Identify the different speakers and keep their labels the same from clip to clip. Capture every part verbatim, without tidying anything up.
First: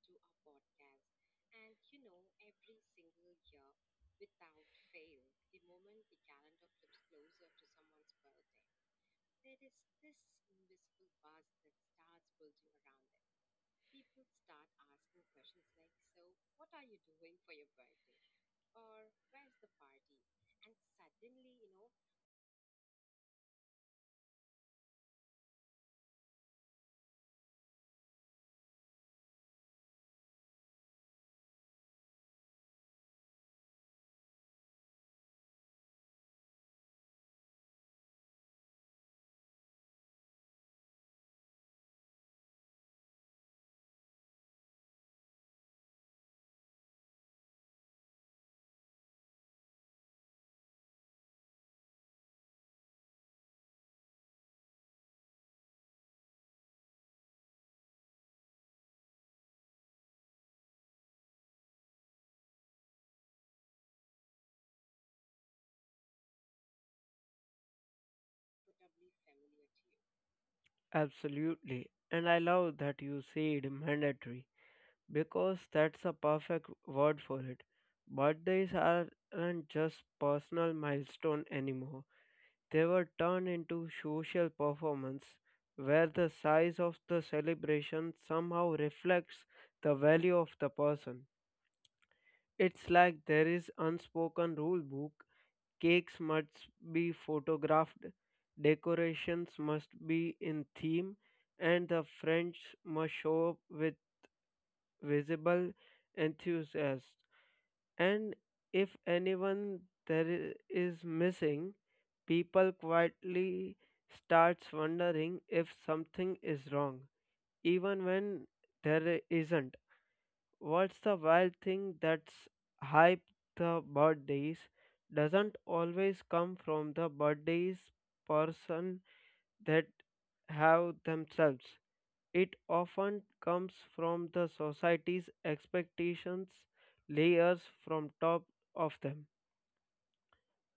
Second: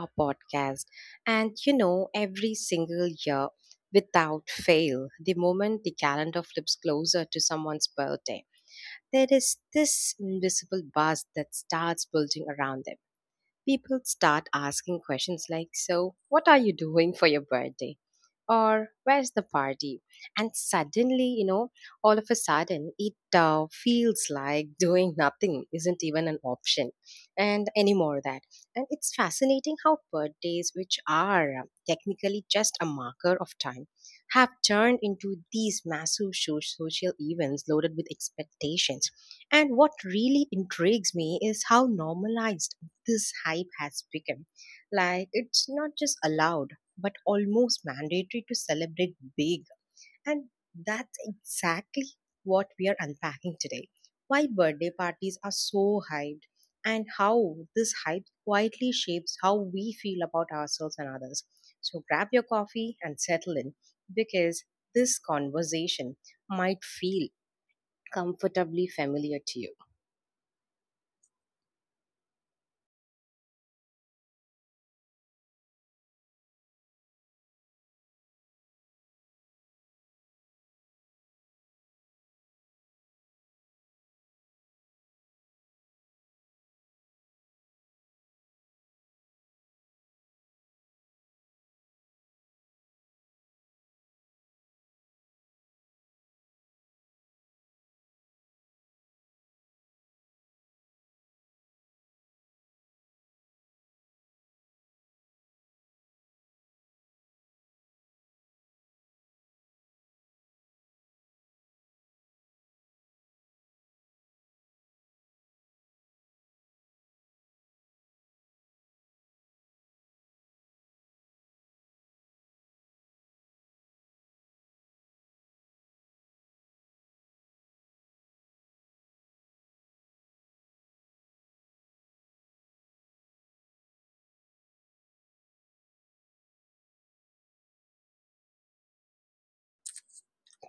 Speaker 1: our podcast. And you know, every single year, without fail, the moment the calendar flips closer to someone's birthday, there is this invisible buzz that starts building around them people start asking questions like, So, what are you doing for your birthday? Or, where's the party? And suddenly, you know, all of a sudden, it uh, feels like doing nothing isn't even an option and anymore that. And it's fascinating how birthdays, which are um, technically just a marker of time, have turned into these massive sho- social events loaded with expectations and what really intrigues me is how normalized this hype has become. Like, it's not just allowed, but almost mandatory to celebrate big. And that's exactly what we are unpacking today. Why birthday parties are so hyped, and how this hype quietly shapes how we feel about ourselves and others. So, grab your coffee and settle in because this conversation might feel comfortably familiar to you.
Speaker 2: Absolutely. And I love that you said mandatory because that's a perfect word for it. Birthdays aren't just personal milestone anymore. They were turned into social performance where the size of the celebration somehow reflects the value of the person. It's like there is unspoken rule book. Cakes must be photographed, decorations must be in theme, and the friends must show up with visible enthusiasm. And if anyone there i- is missing, people quietly starts wondering if something is wrong, even when there isn't. What's the wild thing that's hype the birthdays doesn't always come from the birthdays person that have themselves. It often comes from the society's expectations layers from top of them.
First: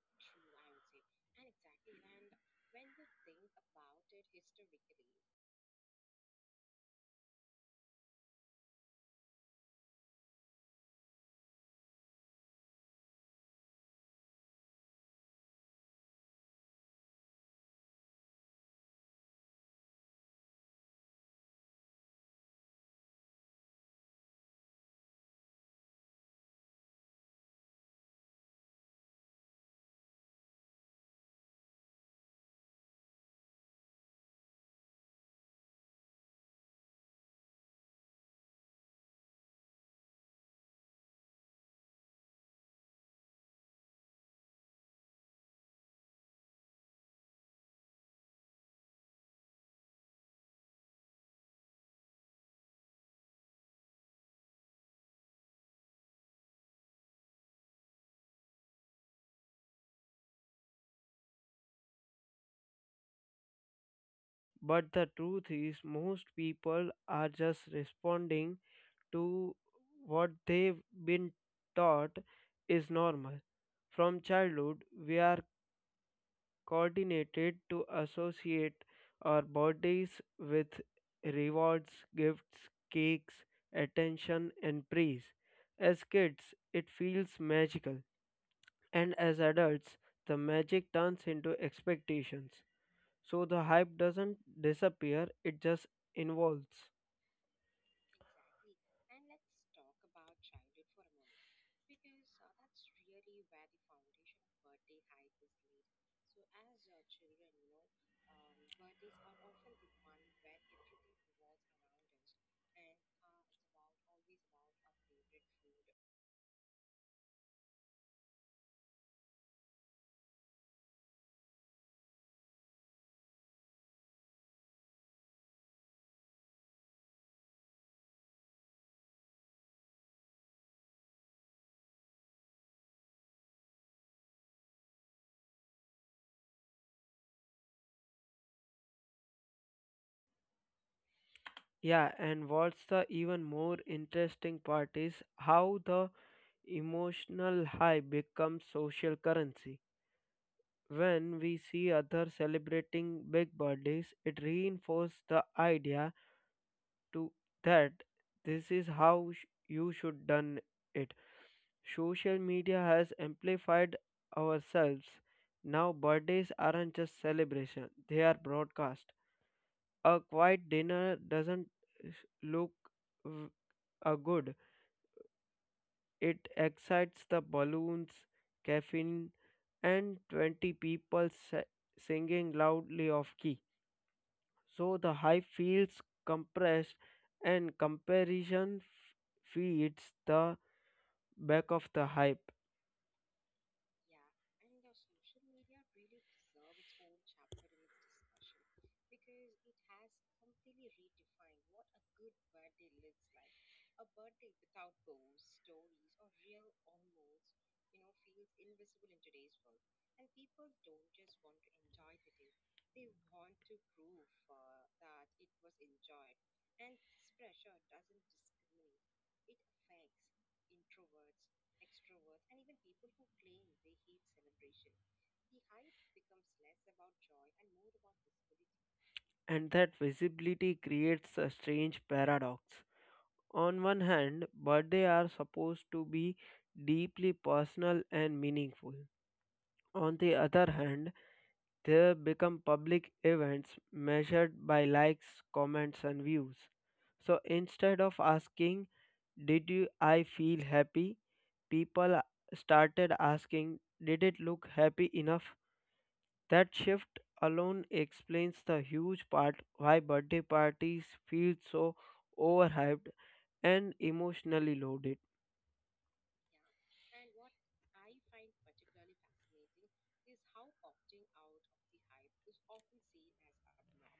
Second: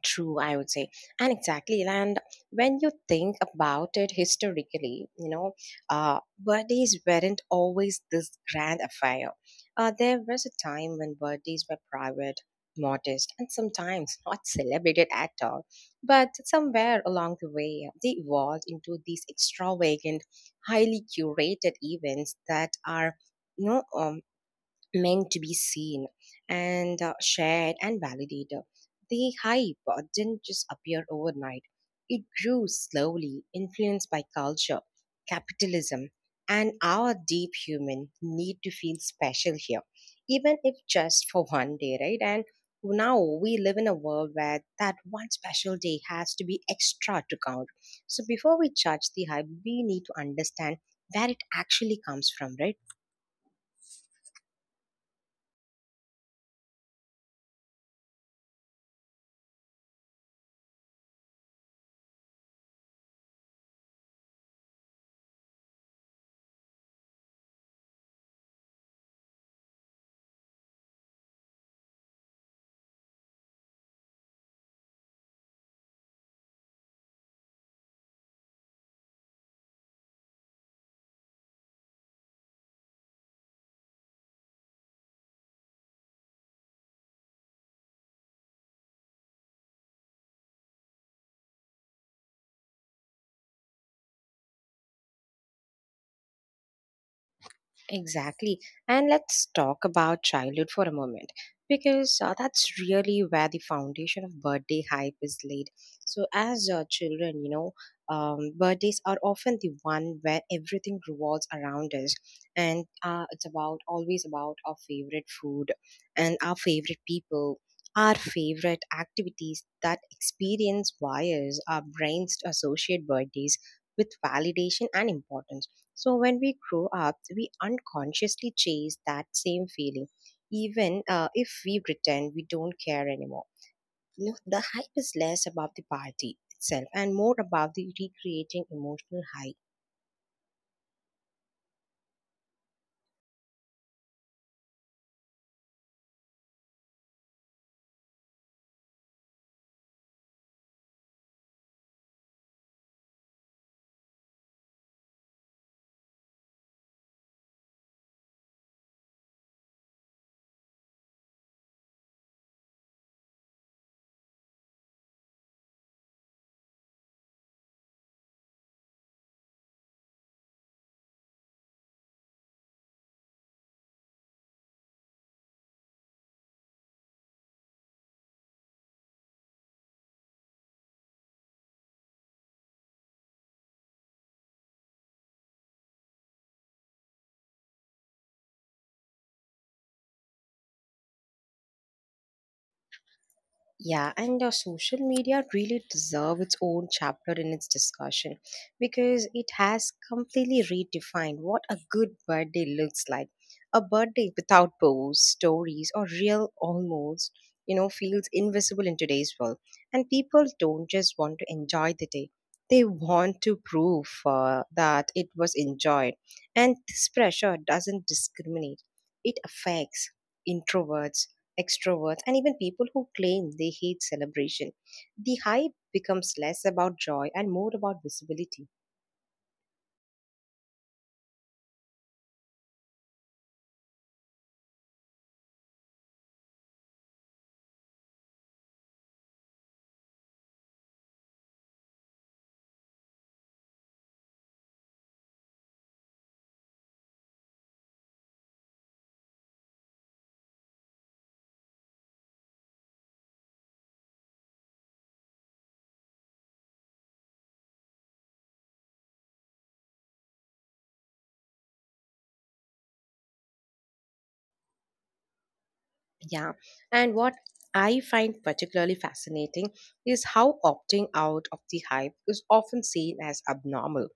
Speaker 1: True, I would say. And exactly, and when you think about it historically, you know, uh, birthdays weren't always this grand affair. Uh, there was a time when birthdays were private, modest, and sometimes not celebrated at all. But somewhere along the way, they evolved into these extravagant, highly curated events that are, you know, um, meant to be seen and uh, shared and validated. The hype uh, didn't just appear overnight, it grew slowly, influenced by culture, capitalism, and our deep human need to feel special here, even if just for one day, right? And now we live in a world where that one special day has to be extra to count. So before we judge the hype, we need to understand where it actually comes from, right?
Speaker 2: But the truth is most people are just responding to what they've been taught is normal. From childhood, we are coordinated to associate our bodies with rewards, gifts, cakes, attention, and praise. As kids, it feels magical, and as adults, the magic turns into expectations. So the hype doesn't disappear, it just evolves.
Speaker 1: Exactly. And let's talk about childhood for a moment because uh, that's really where the foundation of birthday hype is laid. So, as uh, children, you know, um, birthdays are often the one where everything revolves around us, and uh, it's about always about our favorite food and our favorite people. Our favorite activities that experience wires our brains to associate birthdays with validation and importance so when we grow up, we unconsciously chase that same feeling, even uh, if we pretend we don't care anymore. You know, the hype is less about the party itself and more about the recreating emotional highs.
Speaker 2: Yeah, and what's the even more interesting part is how the emotional high becomes social currency. When we see others celebrating big birthdays, it reinforces the idea to that this is how sh- you should done it. Social media has amplified ourselves. Now birthdays aren't just celebration, they are broadcast. A quiet dinner doesn't s- look v- a good. It excites the balloons, caffeine and twenty people sa- singing loudly off key. So the hive feels compressed and comparison f- feeds the back of the hype,
Speaker 1: Yeah, and uh, social media really deserve its own chapter in its discussion because it has completely redefined what a good birthday looks like. A birthday without posts, stories, or real almost, you know, feels invisible in today's world. And people don't just want to enjoy the day; they want to prove uh, that it was enjoyed. And this pressure doesn't discriminate; it affects introverts extroverts, and even people who claim they hate celebration. The hype becomes less about joy and more about visibility.
Speaker 2: and that visibility creates a strange paradox. On one hand, birthdays are supposed to be deeply personal and meaningful. On the other hand, they become public events measured by likes, comments, and views. So instead of asking, did you, I feel happy? People started asking, did it look happy enough? That shift alone explains the huge part why birthday parties feel so overhyped and emotionally loaded.
Speaker 1: Yeah. And what I find particularly fascinating is how opting out of the hype is often seen as abnormal.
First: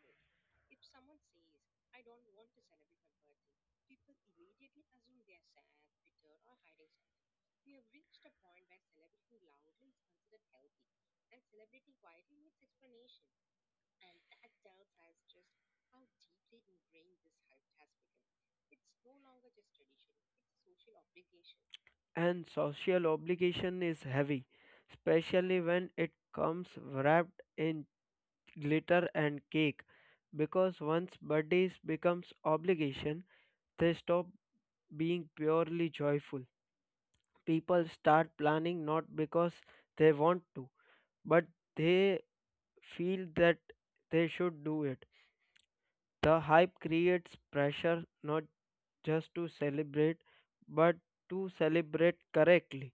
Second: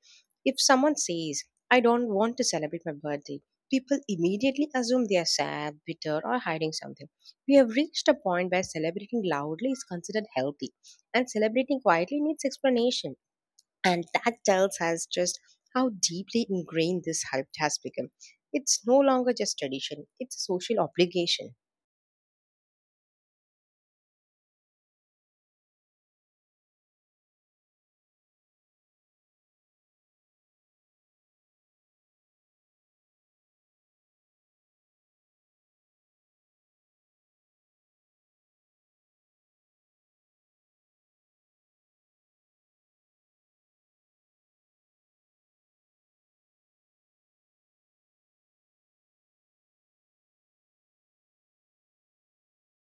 Speaker 1: If someone says, I don't want to celebrate my birthday, people immediately assume they are sad, bitter, or hiding something. We have reached a point where celebrating loudly is considered healthy, and celebrating quietly needs explanation. And that tells us just how deeply ingrained this habit has become. It's no longer just tradition, it's a social obligation.
Speaker 2: And social obligation is heavy, especially when it comes wrapped in glitter and cake. Because once birthdays becomes obligation, they stop being purely joyful. People start planning not because they want to, but they feel that they should do it. The hype creates pressure not just to celebrate, but to celebrate correctly.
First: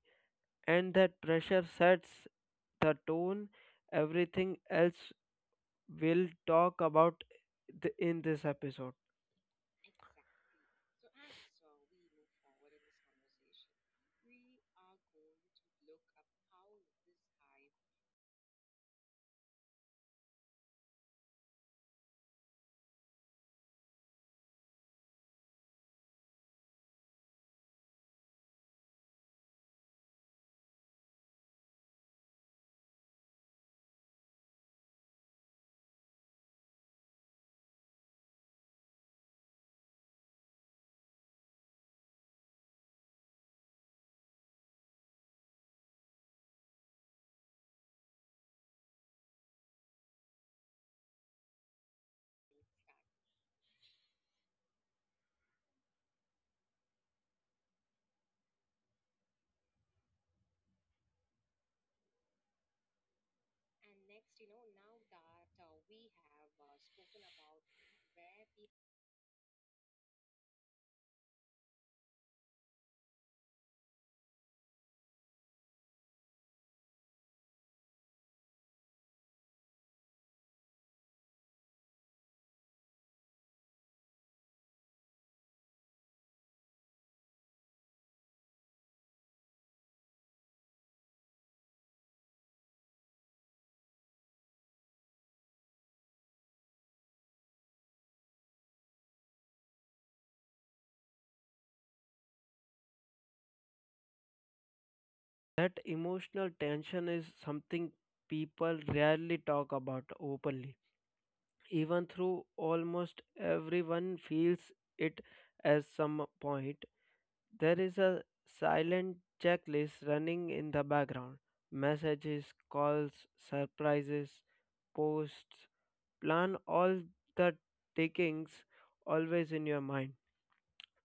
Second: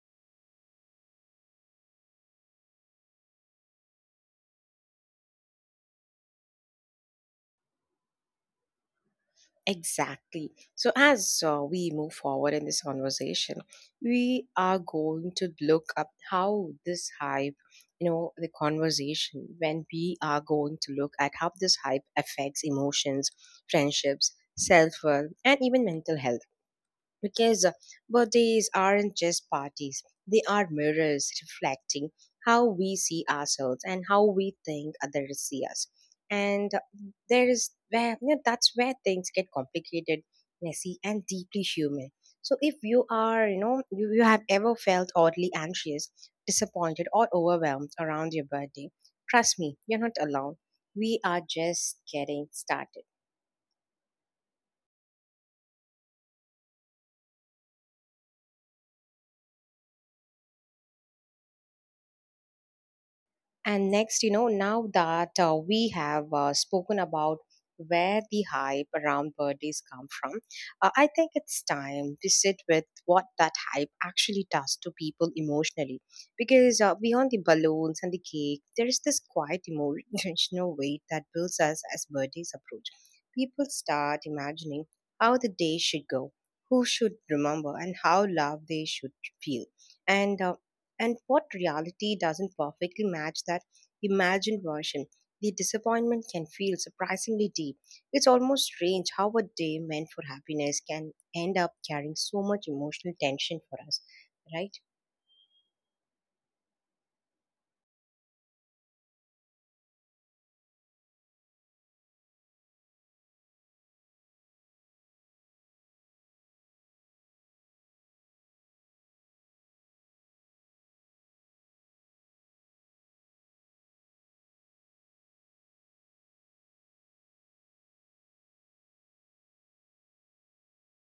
Speaker 2: And that pressure sets the tone. Everything else we'll talk about th- in this episode.
Speaker 1: Exactly. So, as uh, we move forward in this conversation, we are going to look up how this hype, you know, the conversation, when we are going to look at how this hype affects emotions, friendships, self worth, and even mental health. Because birthdays aren't just parties, they are mirrors reflecting how we see ourselves and how we think others see us. And there is where you know, that's where things get complicated, messy, and deeply human. So if you are, you know, you, you have ever felt oddly anxious, disappointed, or overwhelmed around your birthday, trust me, you're not alone. We are just getting started. And next, you know, now that uh, we have uh, spoken about where the hype around birthdays come from, uh, I think it's time to sit with what that hype actually does to people emotionally. Because uh, beyond the balloons and the cake, there is this quiet emo- emotional weight that builds us as birthdays approach. People start imagining how the day should go, who should remember, and how loved they should feel. And um, and what reality doesn't perfectly match that imagined version? The disappointment can feel surprisingly deep. It's almost strange how a day meant for happiness can end up carrying so much emotional tension for us, right?
Speaker 2: That emotional tension is something people rarely talk about openly even though almost everyone feels it at some point. There is a silent checklist running in the background. Messages, calls, surprises, posts, plan all the takings always in your mind.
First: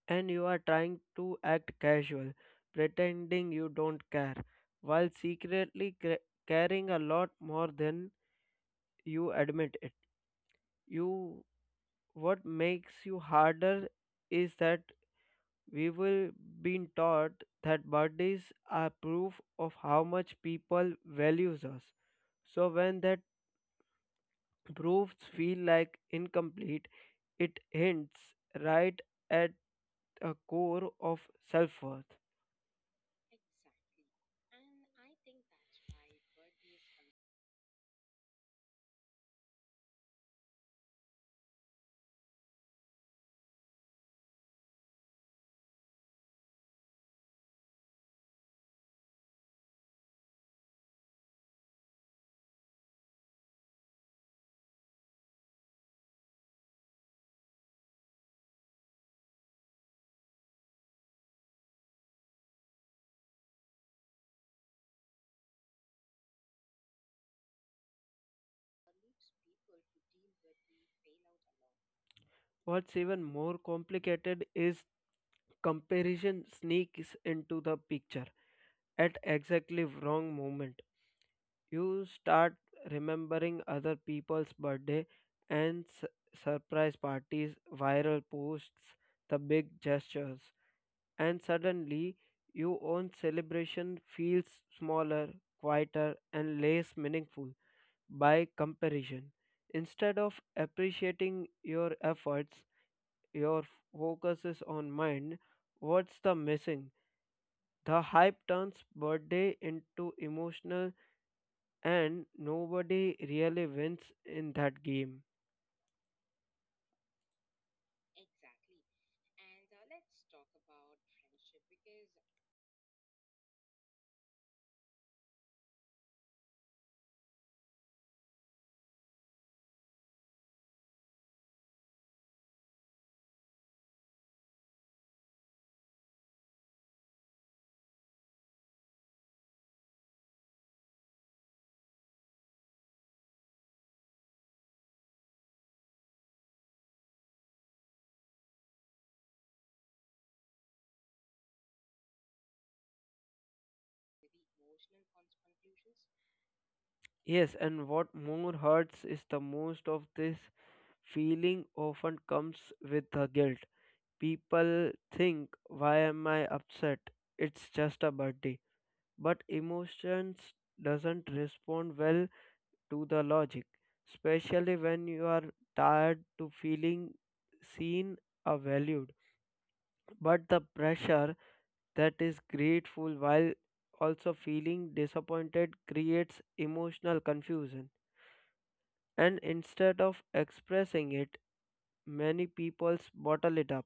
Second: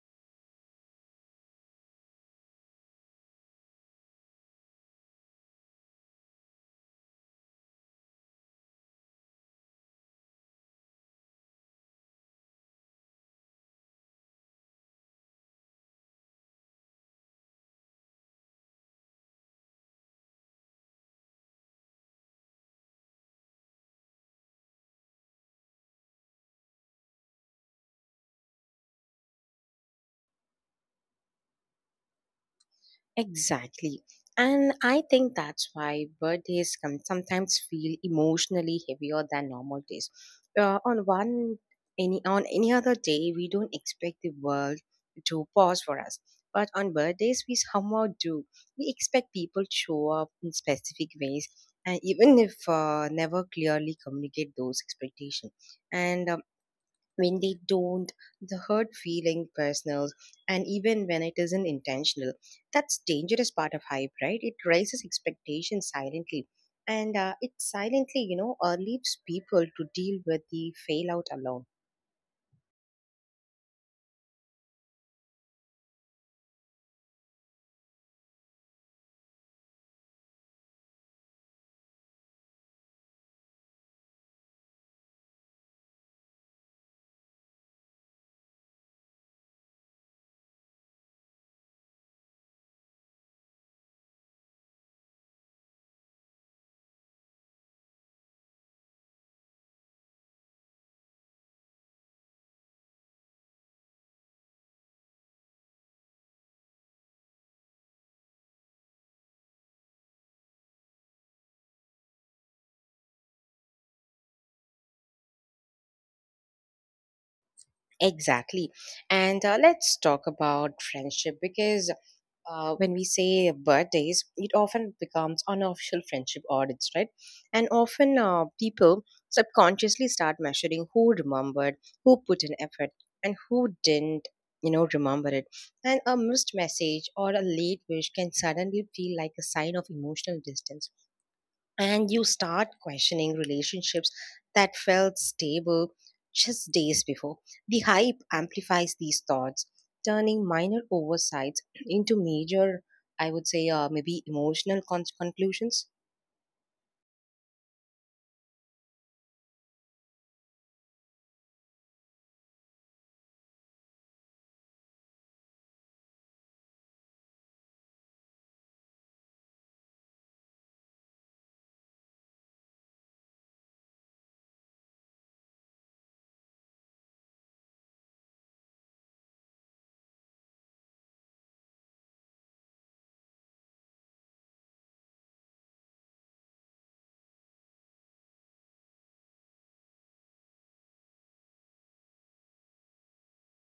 Speaker 2: And you are trying to act casual, pretending you don't care, while secretly cra- caring a lot more than you admit it. You what makes you harder is that we will been taught that birthdays are proof of how much people values us. So when that proofs feel like incomplete, it hints right at a core of self-worth.
Speaker 1: Exactly. And I think that's why birthdays can sometimes feel emotionally heavier than normal days. Uh, on one any on any other day, we don't expect the world to pause for us. But on birthdays, we somehow do. We expect people to show up in specific ways, and even if uh, never clearly communicate those expectations. And um, when they don't, the hurt feeling personal, and even when it isn't intentional. That's dangerous part of hype, right? It raises expectations silently. And uh, it silently, you know, uh, leaves people to deal with the fail out alone.
Speaker 2: What's even more complicated is comparison sneaks into the picture at exactly wrong moment. You start remembering other people's birthday and su- surprise parties, viral posts, the big gestures, and suddenly your own celebration feels smaller, quieter and less meaningful by comparison. Instead of appreciating your efforts, your focus is on mind what's the missing. The hype turns birthday into emotional and nobody really wins in that game.
Speaker 1: Exactly. And uh, let's talk about friendship because uh, when we say birthdays, it often becomes unofficial friendship audits, right? And often uh, people subconsciously start measuring who remembered, who put in effort, and who didn't, you know, remember it. And a missed message or a late wish can suddenly feel like a sign of emotional distance and you start questioning relationships that felt stable just days before. The hype amplifies these thoughts, turning minor oversights into major, I would say, uh, maybe emotional con- conclusions.
Speaker 2: Yes, and what more hurts is the most of this feeling often comes with the guilt. People think, why am I upset? It's just a birthday. But emotions doesn't respond well to the logic, especially when you are tired to feeling seen or valued. But the pressure that is grateful while also feeling disappointed creates emotional confusion. And instead of expressing it, many people bottle it up.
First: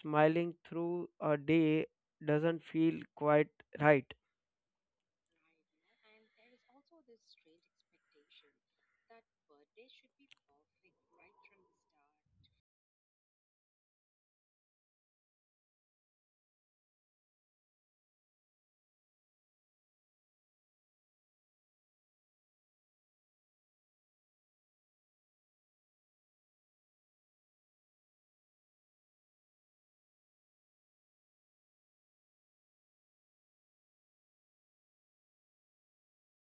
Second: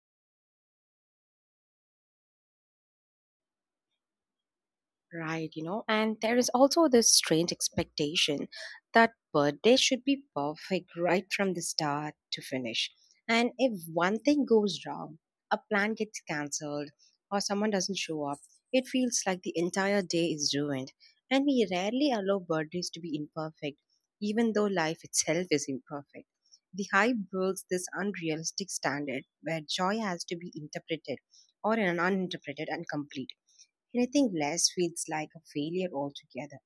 Speaker 2: Smiling through a day doesn't feel quite right.
Speaker 1: Right, you know, and there is also this strange expectation that birthday should be perfect right from the start to finish. And if one thing goes wrong, a plan gets cancelled, or someone doesn't show up, it feels like the entire day is ruined. And we rarely allow birthdays to be imperfect, even though life itself is imperfect. The hype builds this unrealistic standard where joy has to be interpreted or uninterpreted and complete. Anything less feels like a failure altogether,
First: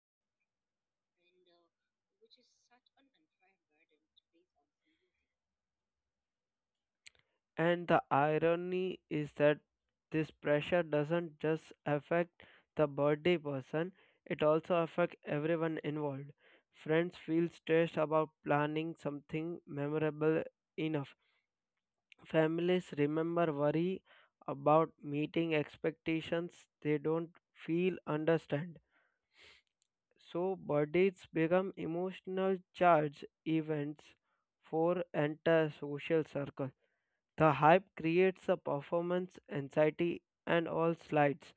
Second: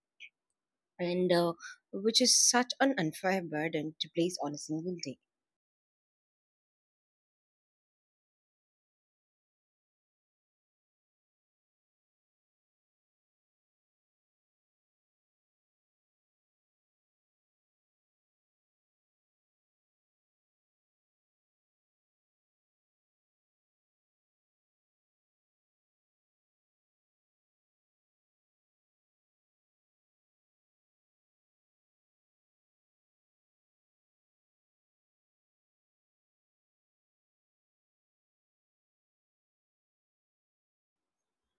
Speaker 1: and uh, which is such an unfair burden to place on a single day.
Speaker 2: And the irony is that this pressure doesn't just affect the birthday person, it also affects everyone involved. Friends feel stressed about planning something memorable enough. Families remember worry about meeting expectations they don't feel understand. So birthdays become emotional charge events for entire social circle. The hype creates a performance anxiety and all slides,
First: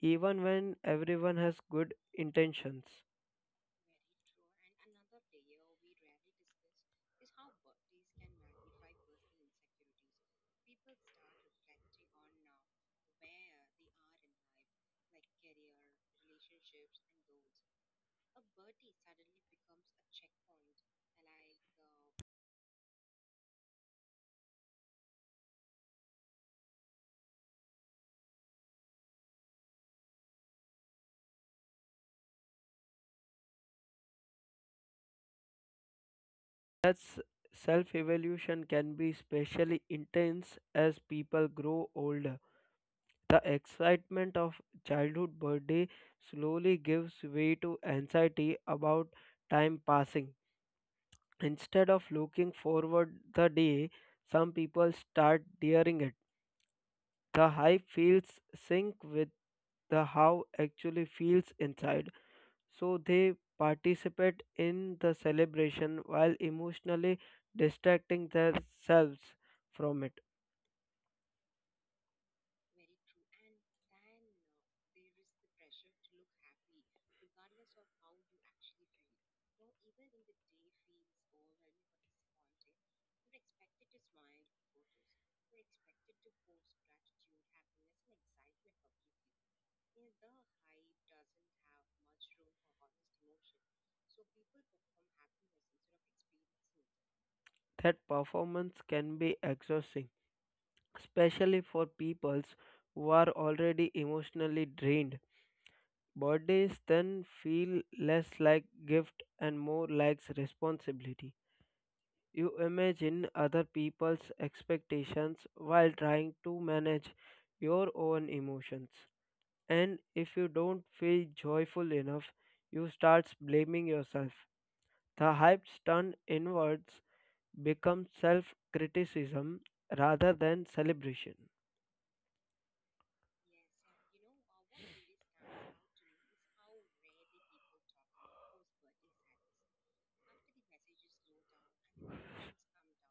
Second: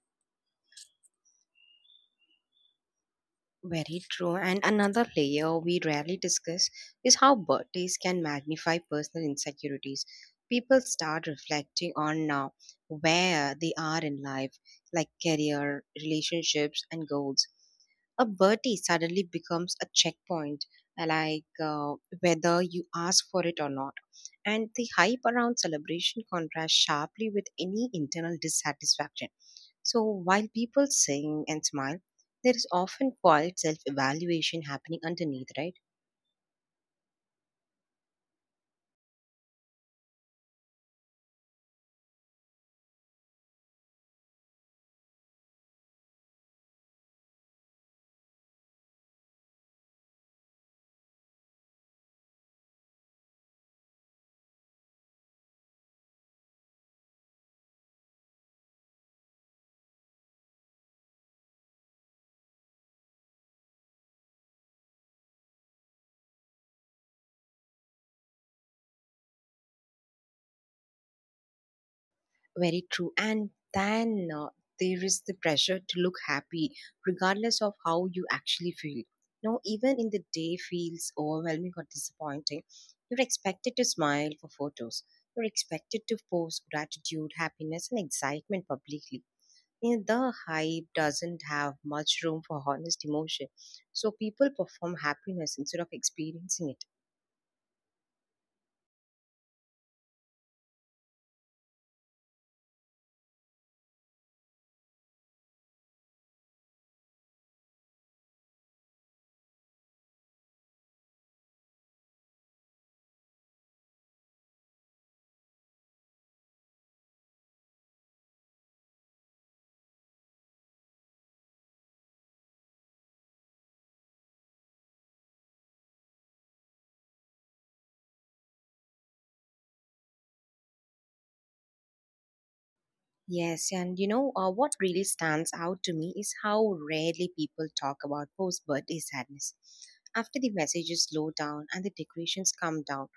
Speaker 2: even when everyone has good intentions.
Speaker 1: Very true. And another layer we rarely discuss is how birthdays can magnify personal insecurities. People start reflecting on now where they are in life, like career, relationships, and goals. A birthday suddenly becomes a checkpoint, uh, like uh, whether you ask for it or not. And the hype around celebration contrasts sharply with any internal dissatisfaction so while people sing and smile, there is often quiet self evaluation happening underneath, right?
Speaker 2: That's self evolution can be especially intense as people grow older. The excitement of childhood birthday slowly gives way to anxiety about time passing. Instead of looking forward the day, some people start daring it. The hype feels sync with the how actually feels inside. So they participate in the celebration while emotionally distracting themselves from it.
Speaker 1: Very true. And then uh, there is the pressure to look happy, regardless of how you actually feel. Now, even in the day feels overwhelming or disappointing, you're expected to smile for photos. You're expected to post gratitude, happiness, and excitement publicly. You know, the hype doesn't have much room for honest emotion. So people perform happiness instead of experiencing it.
Speaker 2: That performance can be exhausting, especially for peoples who are already emotionally drained. Birthdays then feel less like gift and more like responsibility. You imagine other people's expectations while trying to manage your own emotions. And if you don't feel joyful enough, you start blaming yourself. The hypes turn inwards, becomes self criticism rather than celebration.
Speaker 1: Yes, and you know uh, what really stands out to me is how rarely people talk about post birthday sadness. After the messages slow down and the decorations come down,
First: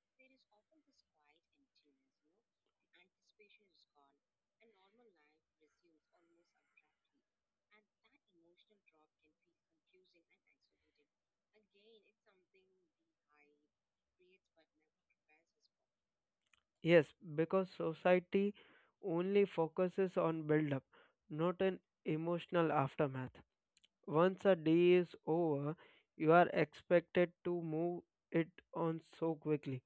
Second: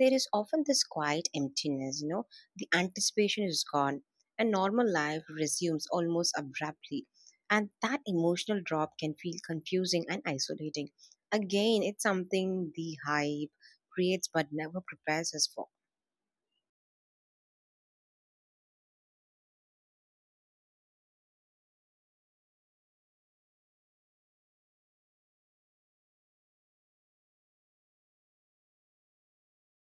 Speaker 1: there is often this quiet emptiness, you know, the anticipation is gone and normal life resumes almost abruptly. And that emotional drop can feel confusing and isolating. Again, it's something the hype creates but never prepares us for.
Speaker 2: Yes, because society only focuses on build up, not an emotional aftermath. Once a day is over, you are expected to move it on so quickly.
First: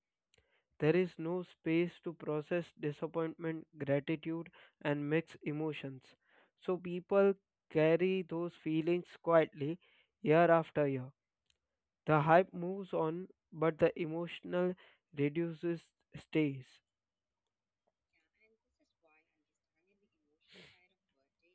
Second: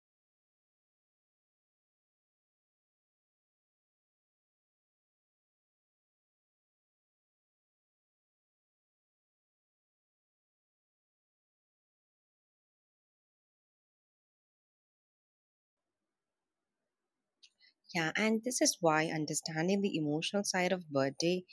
Speaker 2: There is no space to process disappointment, gratitude, and mix emotions. So people carry those feelings quietly year after year. The hype moves on, but the emotional reduces stays.
Speaker 1: Yeah, and this is why understanding the emotional side of birthday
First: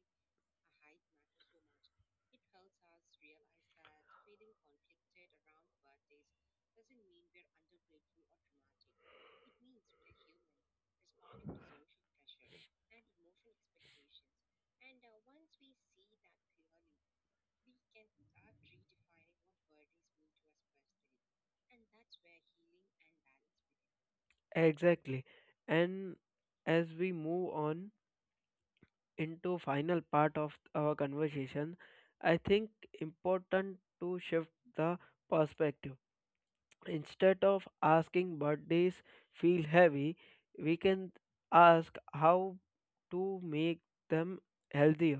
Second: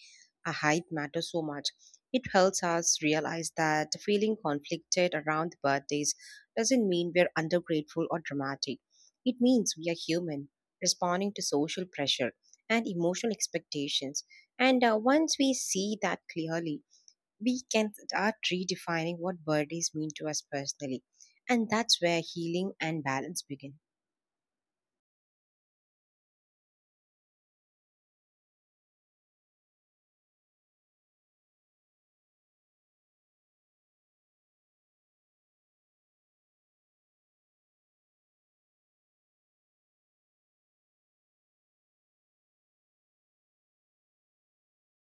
Speaker 1: a hype matters so much. It helps us realize that feeling conflicted around birthdays doesn't mean we're undergrateful or dramatic. It means we are human, responding to social pressure and emotional expectations. And uh, once we see that clearly, we can start redefining what birthdays mean to us personally. And that's where healing and balance begin.
Speaker 2: Exactly. And as we move on into final part of our conversation, I think important to shift the perspective. Instead of asking birthdays feel heavy, we can ask how to make them healthier.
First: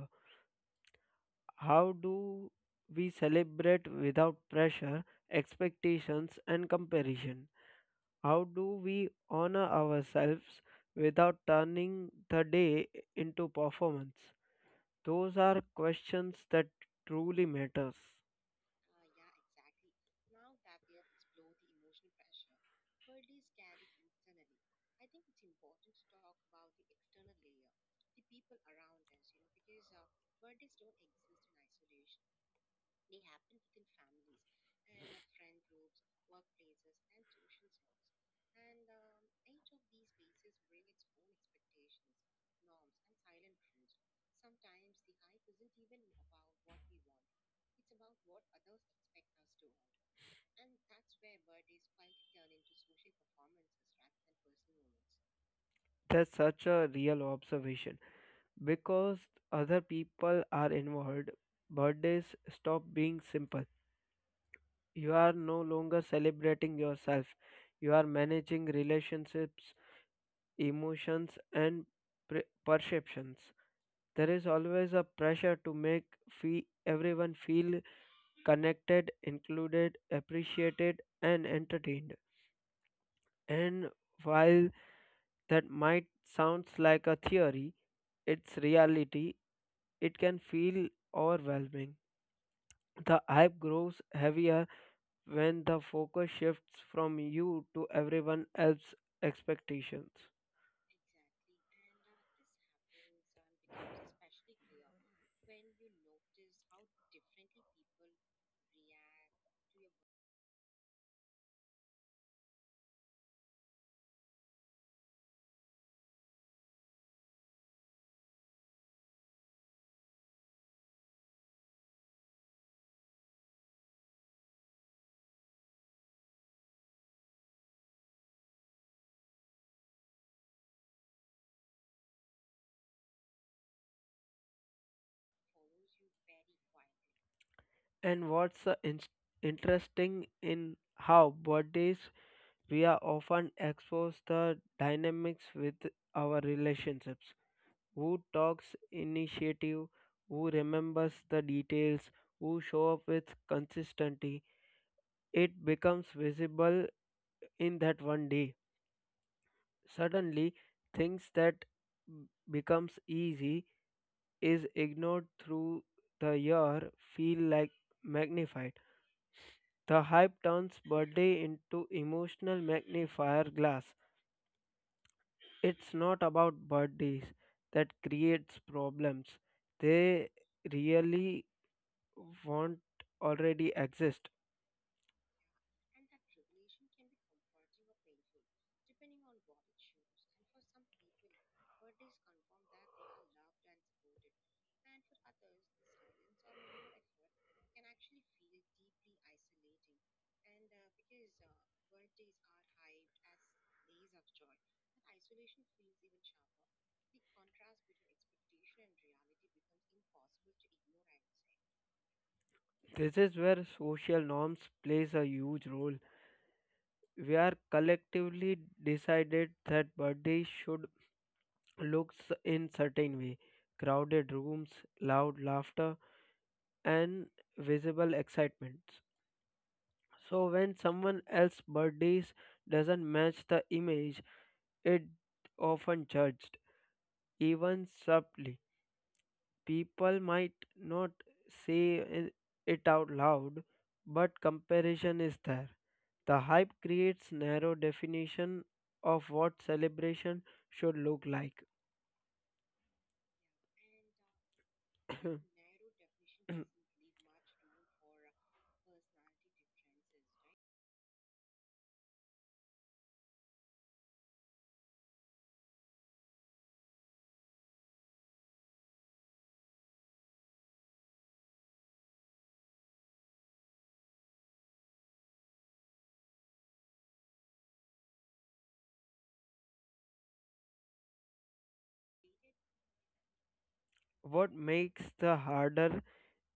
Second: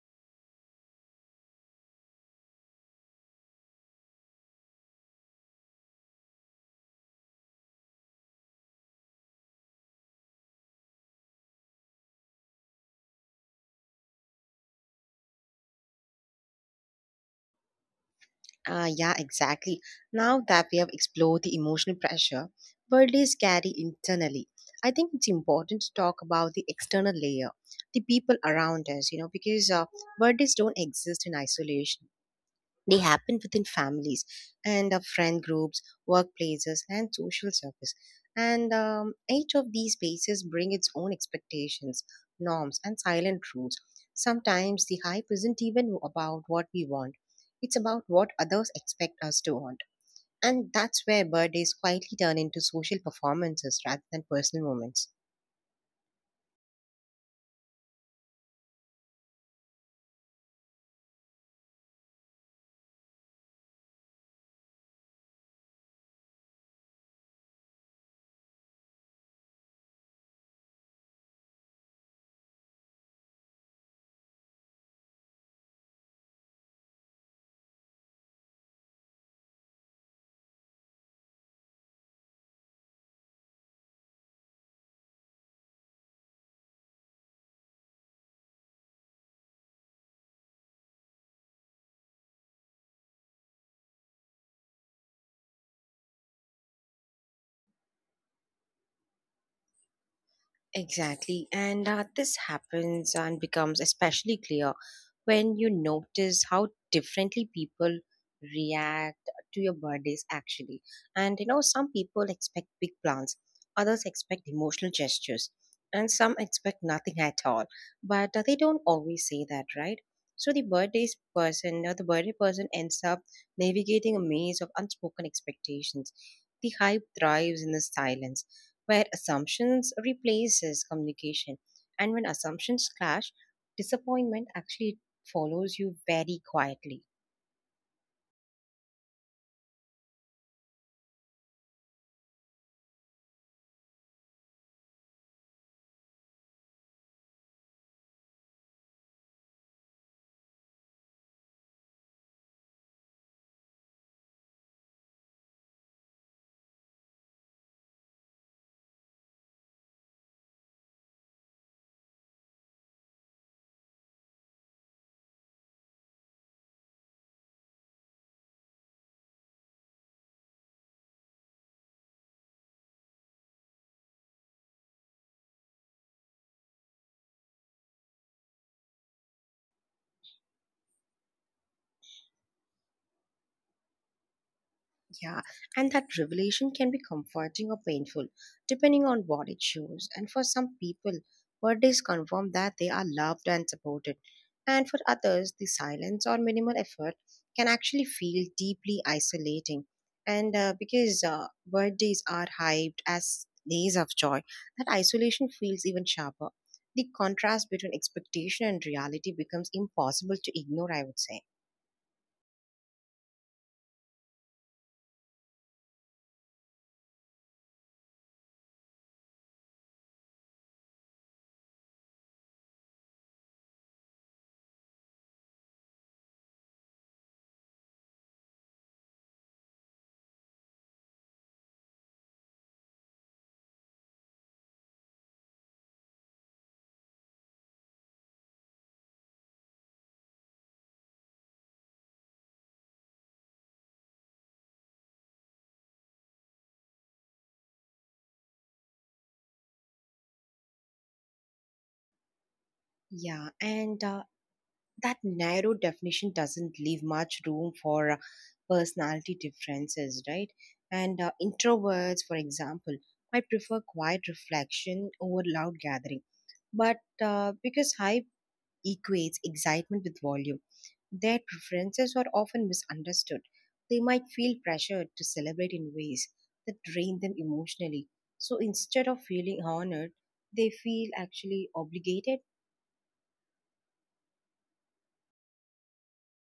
Speaker 2: How do we celebrate without pressure, expectations and comparison? How do we honor ourselves without turning the day into performance? Those are questions that truly matters.
Speaker 1: Ah, yeah, exactly. Now that we have explored the emotional pressure birthdays carry internally, I think it's important to talk about the external layer, the people around us, you know, because uh, birthdays don't exist in isolation. They happen within families and uh, friend groups, workplaces, and social circles. And um, each of these spaces bring its own expectations, norms, and silent rules. Sometimes the hype isn't even about what we want; it's about what others expect us to want. And that's where birthdays quietly turn into social performances rather than personal moments.
Speaker 2: That's such a real observation because other people are involved. Birthdays stop being simple. You are no longer celebrating yourself. You are managing relationships, emotions, and pre- perceptions. There is always a pressure to make fe- everyone feel connected, included, appreciated, and entertained. And while that might sounds like a theory, its reality, it can feel overwhelming. The hype grows heavier when the focus shifts from you to everyone else's expectations.
Speaker 1: Exactly. And uh, this happens and becomes especially clear when you notice how differently people react to your birthdays, actually. And you know, some people expect big plans, others expect emotional gestures, and some expect nothing at all. But uh, they don't always say that, right? So the birthdays person or the birthday person ends up navigating a maze of unspoken expectations. The hype thrives in the silence where assumptions replaces communication, and when assumptions clash, disappointment actually follows you very quietly.
Speaker 2: And what's uh, in- interesting in how birthdays we are often exposed the dynamics with our relationships. Who talks initiative, who remembers the details, who show up with consistency, it becomes visible in that one day. Suddenly, things that b- becomes easy is ignored through the year feel like magnified. The hype turns birthday into emotional magnifier glass. It's not about birthdays that creates problems. They really want already exist.
Speaker 1: Yeah, and that revelation can be comforting or painful, depending on what it shows. And for some people, birthdays confirm that they are loved and supported. And for others, the silence or minimal effort can actually feel deeply isolating. And uh, because uh, birthdays are hyped as days of joy, that isolation feels even sharper. The contrast between expectation and reality becomes impossible to ignore, I would say.
Speaker 2: This is where social norms plays a huge role. We are collectively decided that birthdays should look s- in certain way. Crowded rooms, loud laughter, and visible excitements. So when someone else's birthdays doesn't match the image, it often judged, even subtly. People might not say it it out loud, but comparison is there. The hype creates narrow definition of what celebration should look like.
Speaker 1: Yeah, and uh, that narrow definition doesn't leave much room for uh, personality differences, right? And uh, introverts, for example, might prefer quiet reflection over loud gathering, but uh, because hype equates excitement with volume, their preferences are often misunderstood. They might feel pressured to celebrate in ways that drain them emotionally. So instead of feeling honored, they feel actually obligated.
Speaker 2: What makes the harder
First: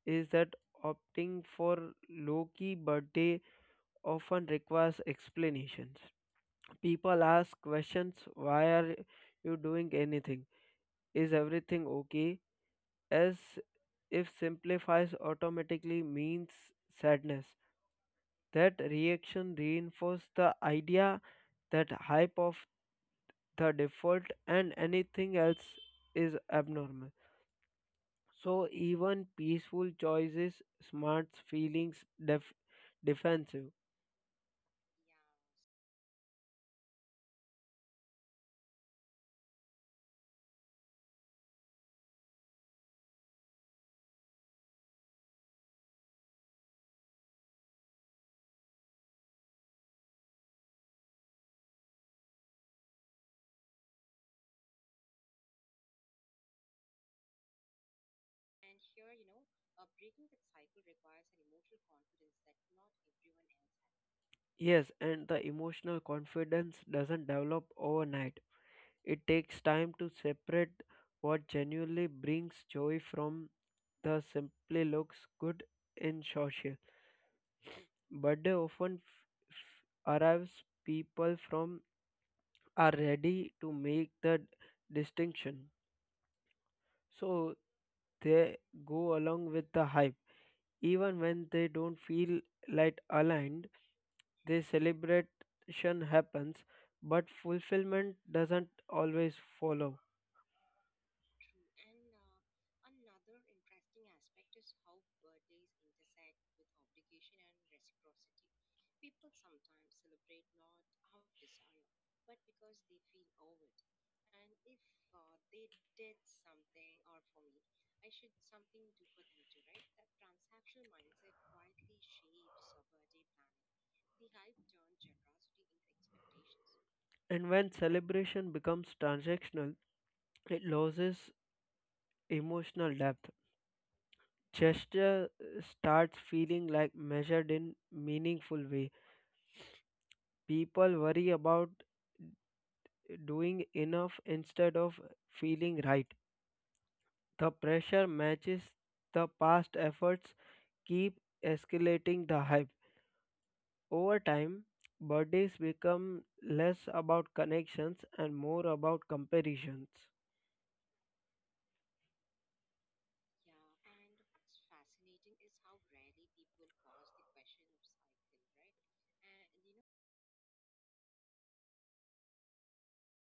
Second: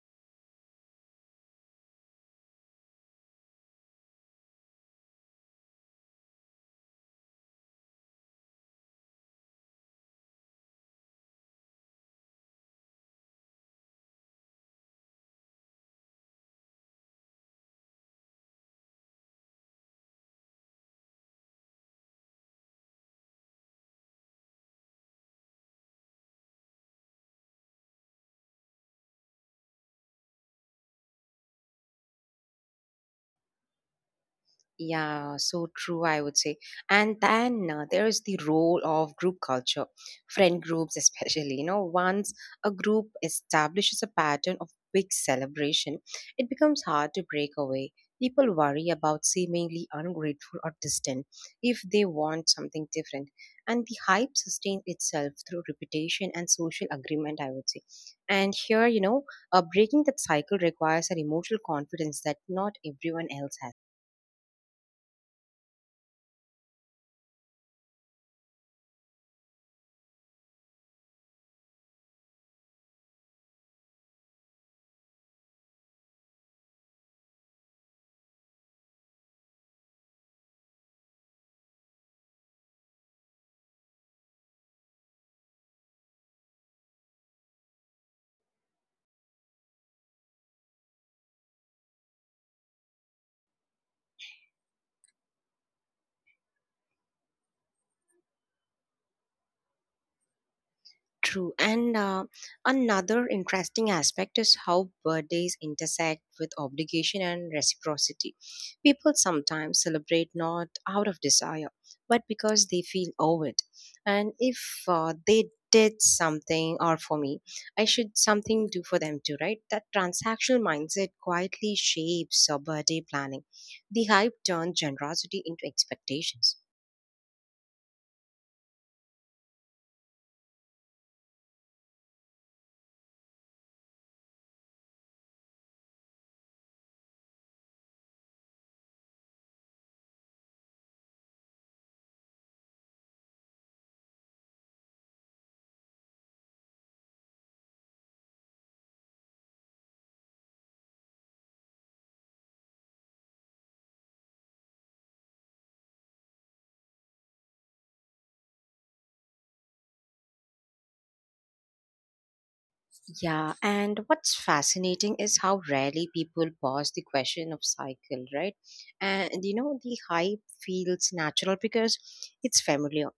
Speaker 2: is that opting for low-key birthday often requires explanations. People ask questions, why are you doing anything? Is everything okay? As if simplifies automatically means sadness. That reaction reinforces the idea that hype of the default and anything else is abnormal. So even peaceful choices, smart feelings, def- defensive.
Speaker 1: Yeah, so true, I would say. And then uh, there is the role of group culture, friend groups especially. You know, once a group establishes a pattern of big celebration, it becomes hard to break away. People worry about seemingly ungrateful or distant if they want something different. And the hype sustains itself through reputation and social agreement, I would say. And here, you know, uh, breaking that cycle requires an emotional confidence that not everyone else has.
Speaker 2: Yes, and the emotional confidence doesn't develop overnight. It takes time to separate what genuinely brings joy from the simply looks good in social. Birthday often f- f- arrives people from are ready to make the distinction. So they go along with the hype. Even when they don't feel like aligned, the celebration happens, but fulfillment doesn't always follow.
Speaker 1: True. And uh, another interesting aspect is how birthdays intersect with obligation and reciprocity. People sometimes celebrate not out of desire, but because they feel owed. It. And if uh, they did something or for me, I should something do for them too, right? That transactional mindset quietly shapes our birthday planning. The hype turns generosity into expectations.
Speaker 2: And when celebration becomes transactional, it loses emotional depth. Gesture uh, starts feeling like measured in meaningful way. People worry about uh, doing enough instead of feeling right. The pressure matches the past efforts keep escalating the hype. Over time, birthdays become less about connections and more about comparisons.
Speaker 1: Yeah, and what's fascinating is how rarely people pause the question of cycle, right? And you know, the hype feels natural because it's familiar.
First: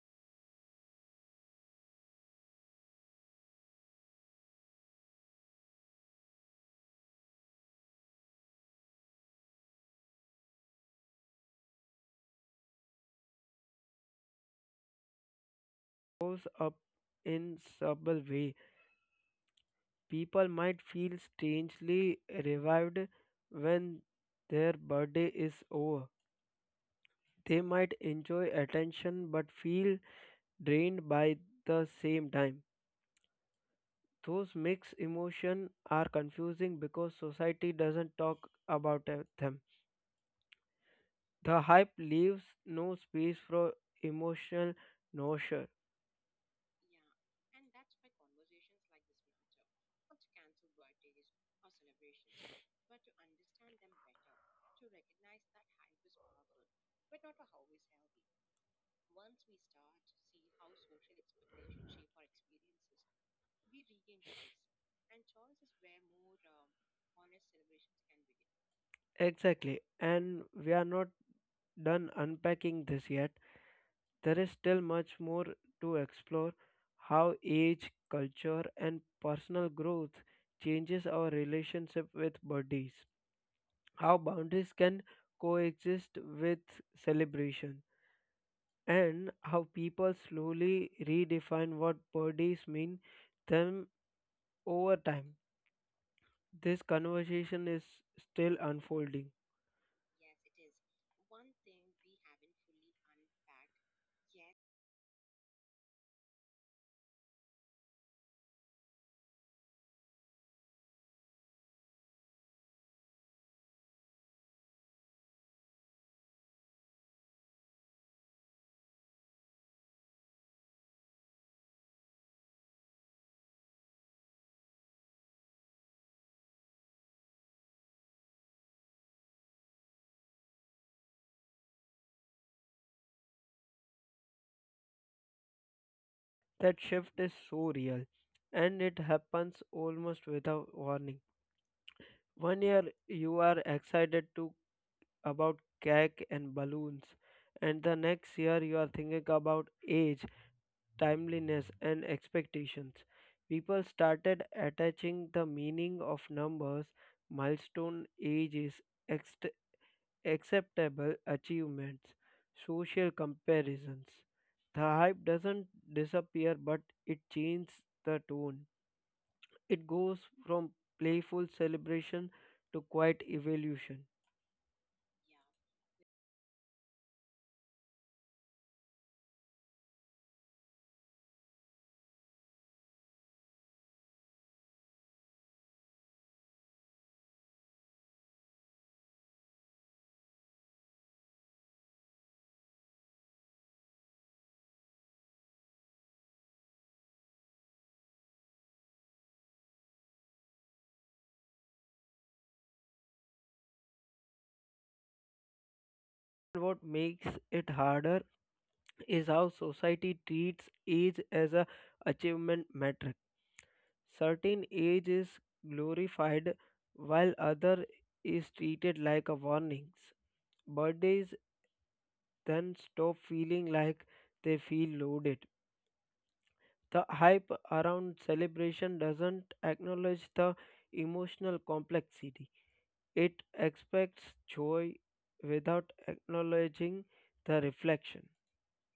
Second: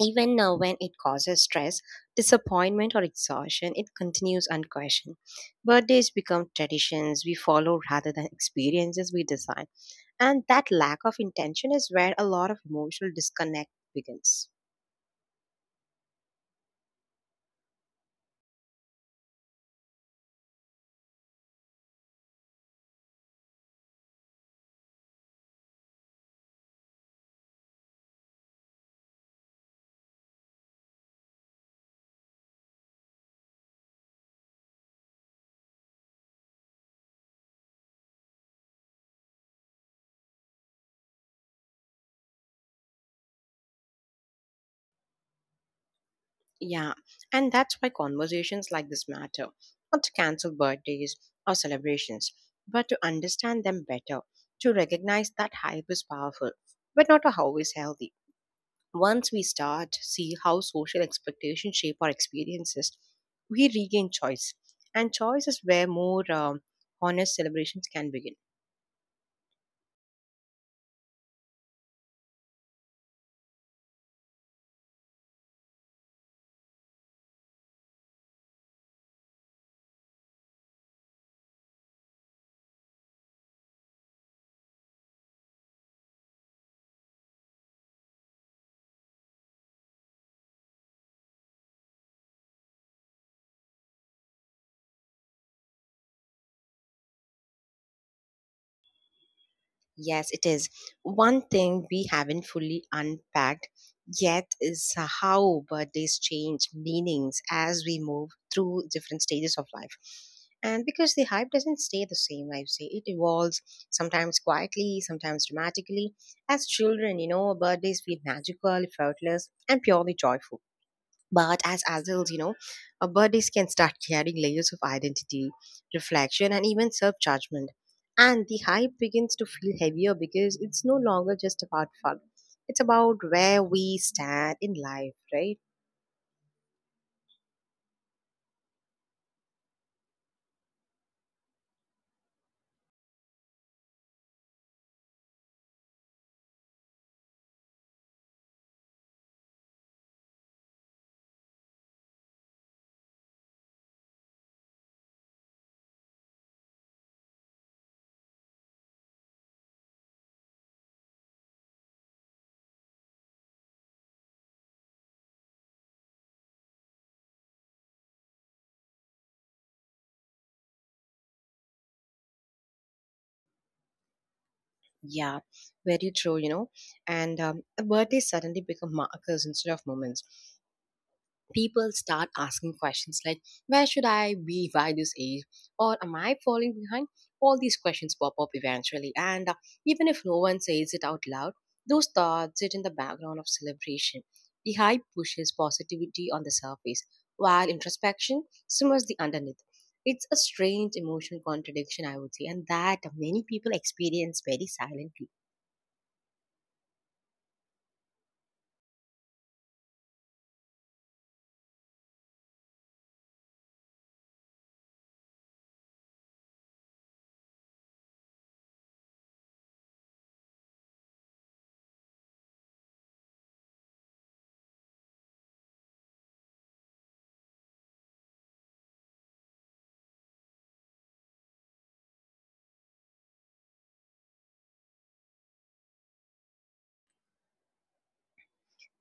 Speaker 1: Even uh, when it causes stress, disappointment, or exhaustion, it continues unquestioned. Birthdays become traditions we follow rather than experiences we design. And that lack of intention is where a lot of emotional disconnect begins.
Speaker 2: Goes up in subtle way. People might feel strangely revived when their birthday is over. They might enjoy attention but feel drained by the same time. Those mixed emotions are confusing because society doesn't talk about uh, them. The hype leaves no space for emotional nausea.
Speaker 1: Yeah, and that's why conversations like this matter, not to cancel birthdays or celebrations, but to understand them better, to recognize that hype is powerful, but not always healthy. Once we start to see how social expectations shape our experiences, we regain choice, and choice is where more um, honest celebrations can begin.
Speaker 2: Exactly, and we are not done unpacking this yet. There is still much more to explore how age, culture, and personal growth changes our relationship with bodies, how boundaries can coexist with celebration, and how people slowly redefine what bodies mean them over time. This conversation is still unfolding.
Speaker 1: Yes, it is. One thing we haven't fully unpacked yet is how birthdays change meanings as we move through different stages of life. And because the hype doesn't stay the same, I would say it evolves sometimes quietly, sometimes dramatically. As children, you know, birthdays feel magical, effortless, and purely joyful. But as adults, you know, our bodies can start carrying layers of identity, reflection, and even self judgment. And the hype begins to feel heavier because it's no longer just about fun. It's about where we stand in life, right?
Speaker 2: That shift is so real and it happens almost without warning. One year you are excited to about cake and balloons, and the next year you are thinking about age, timeliness, and expectations. People started attaching the meaning of numbers, milestone ages, ext- acceptable achievements, social comparisons. The hype doesn't disappear, but it changes the tone. It goes from playful celebration to quiet evolution.
Speaker 1: Yeah, very true, you know. And um, birthdays suddenly become markers instead of moments. People start asking questions like where should I be by this age, or am I falling behind. All these questions pop up eventually, and uh, even if no one says it out loud, those thoughts sit in the background of celebration. The hype pushes positivity on the surface while introspection simmers the underneath. It's a strange emotional contradiction, I would say, and that many people experience very silently.
Speaker 2: What makes it harder is how society treats age as a achievement metric. Certain age is glorified while other is treated like a warnings. Birthdays then stop feeling like they feel loaded. The hype around celebration doesn't acknowledge the emotional complexity. It expects joy without acknowledging the reflection.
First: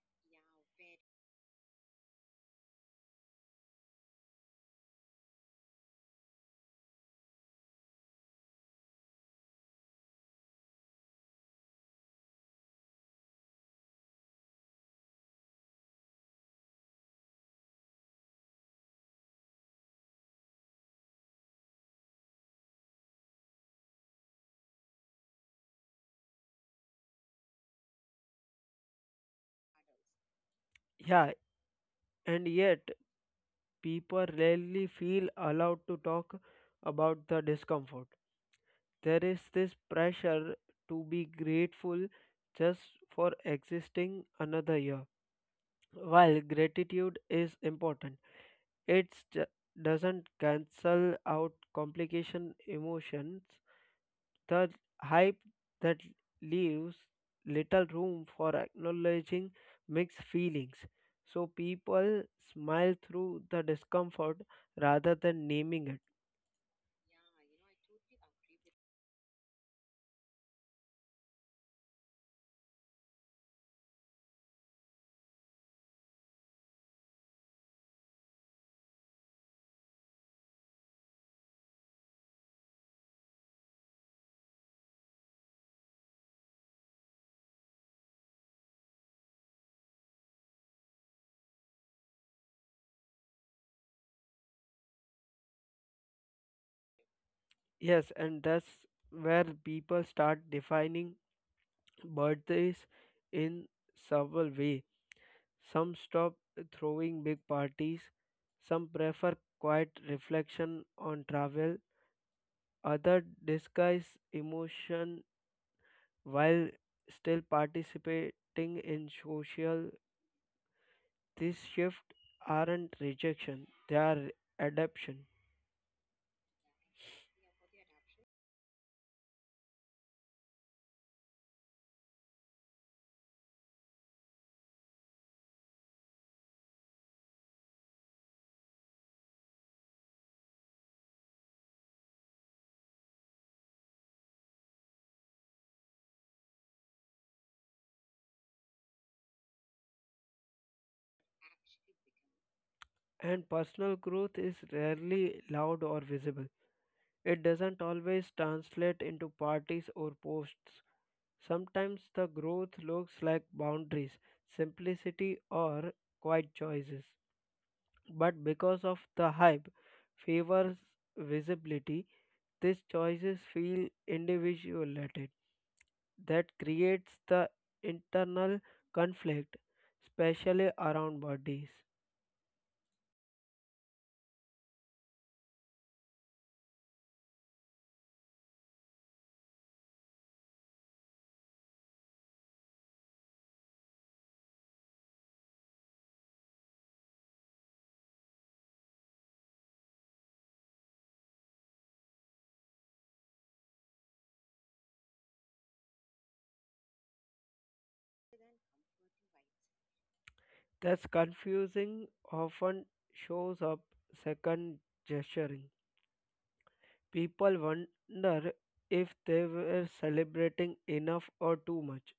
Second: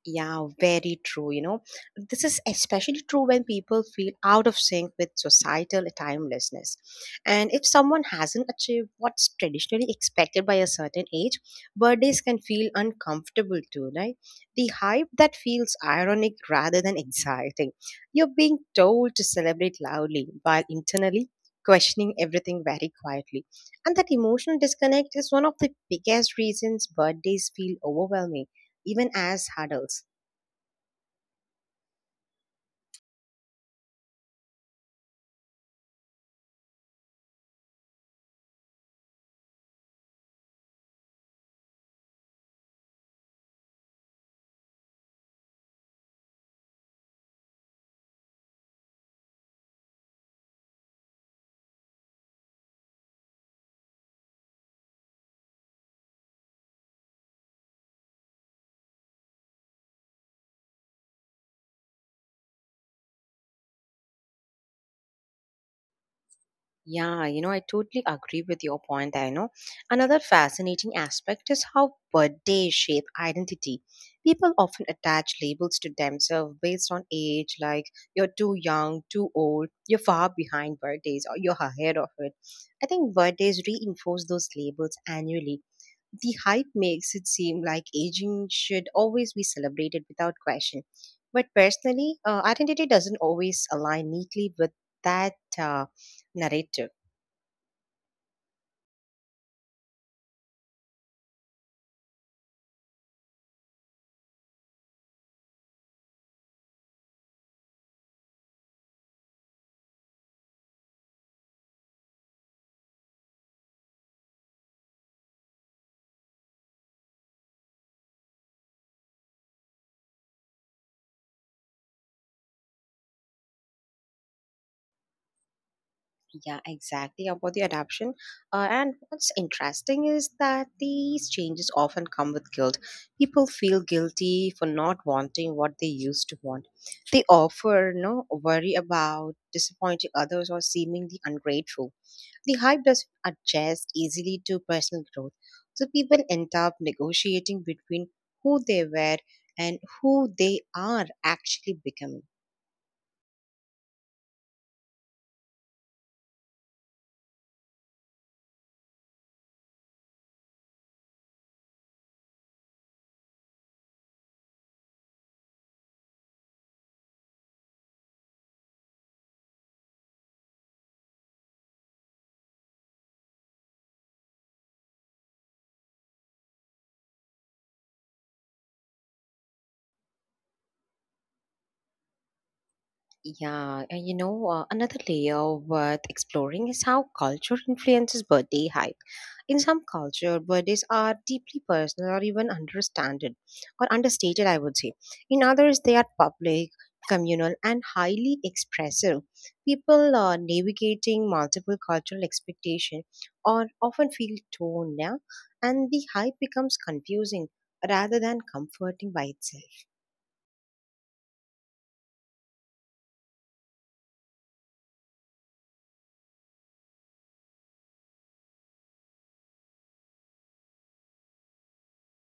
Speaker 1: Yeah, very true. You know, this is especially true when people feel out of sync with societal timelessness. And if someone hasn't achieved what's traditionally expected by a certain age, birthdays can feel uncomfortable too, right? The hype that feels ironic rather than exciting. You're being told to celebrate loudly while internally questioning everything very quietly. And that emotional disconnect is one of the biggest reasons birthdays feel overwhelming, even as adults.
Speaker 2: Yeah, and yet people rarely feel allowed to talk about the discomfort. There is this pressure to be grateful just for existing another year. While gratitude is important, it doesn't cancel out complication emotions, the hype that leaves little room for acknowledging mixed feelings. So people smile through the discomfort rather than naming it.
Speaker 1: Yeah, you know, I totally agree with your point there, you know. Another fascinating aspect is how birthdays shape identity. People often attach labels to themselves based on age, like you're too young, too old, you're far behind birthdays, or you're ahead of it. I think birthdays reinforce those labels annually. The hype makes it seem like aging should always be celebrated without question. But personally, uh, identity doesn't always align neatly with that uh, narrative.
Speaker 2: Yes, and that's where people start defining birthdays in several ways. Some stop throwing big parties, some prefer quiet reflection on travel, others disguise emotion while still participating in social. These shifts aren't rejection, they are adaptation,
Speaker 1: Yeah, exactly about the adoption. Uh, and what's interesting is that these changes often come with guilt. People feel guilty for not wanting what they used to want. They offer no worry about disappointing others or seemingly ungrateful. The hype doesn't adjust easily to personal growth. So people end up negotiating between who they were and who they are actually becoming.
Speaker 2: and personal growth is rarely loud or visible. It doesn't always translate into parties or posts. Sometimes the growth looks like boundaries, simplicity, or quiet choices. But because of the hype favors visibility, these choices feel individuated. That creates the internal conflict, especially around bodies.
Speaker 1: Yeah, and you know, uh, another layer worth exploring is how culture influences birthday hype. In some culture, birthdays are deeply personal or even understanded or understated, I would say. In others, they are public, communal, and highly expressive. People uh, navigating multiple cultural expectations or often feel torn, yeah, and the hype becomes confusing rather than comforting by itself.
Speaker 2: That's confusing often shows up second gesturing. People wonder if they were celebrating enough or too much.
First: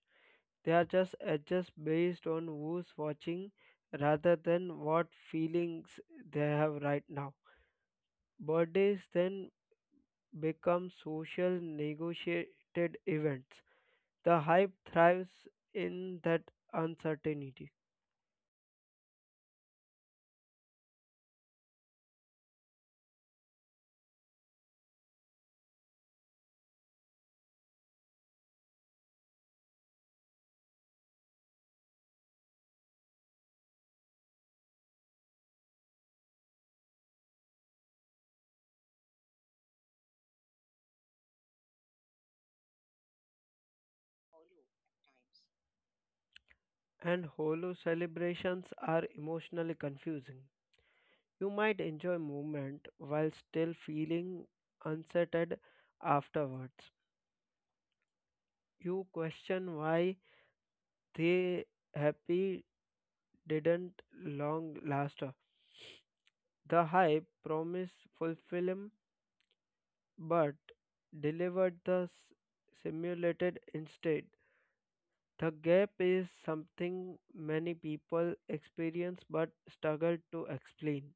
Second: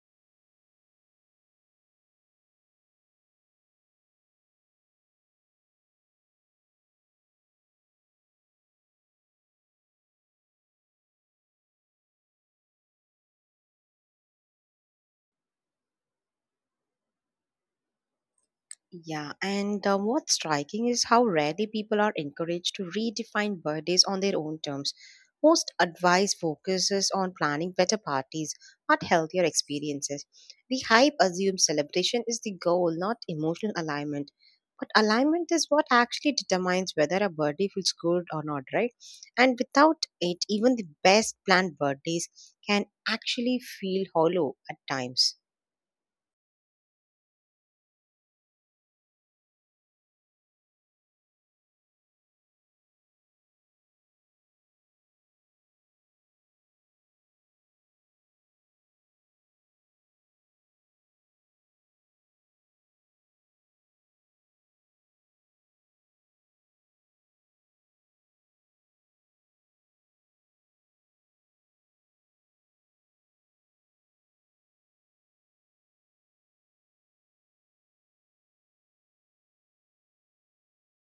Speaker 2: They are just adjust based on who's watching rather than what feelings they have right now. Birthdays then become social negotiated events. The hype thrives in that uncertainty,
Speaker 1: Yeah, and uh, what's striking is how rarely people are encouraged to redefine birthdays on their own terms. Most advice focuses on planning better parties, not healthier experiences. The hype assumes celebration is the goal, not emotional alignment. But alignment is what actually determines whether a birthday feels good or not, right? And without it, even the best planned birthdays can actually feel hollow at times.
Speaker 2: and holo celebrations are emotionally confusing. You might enjoy movement while still feeling unsettled afterwards. You question why the happy didn't long last. The hype promised fulfillment but delivered the s- simulated instead. The gap is something many people experience but struggle to explain.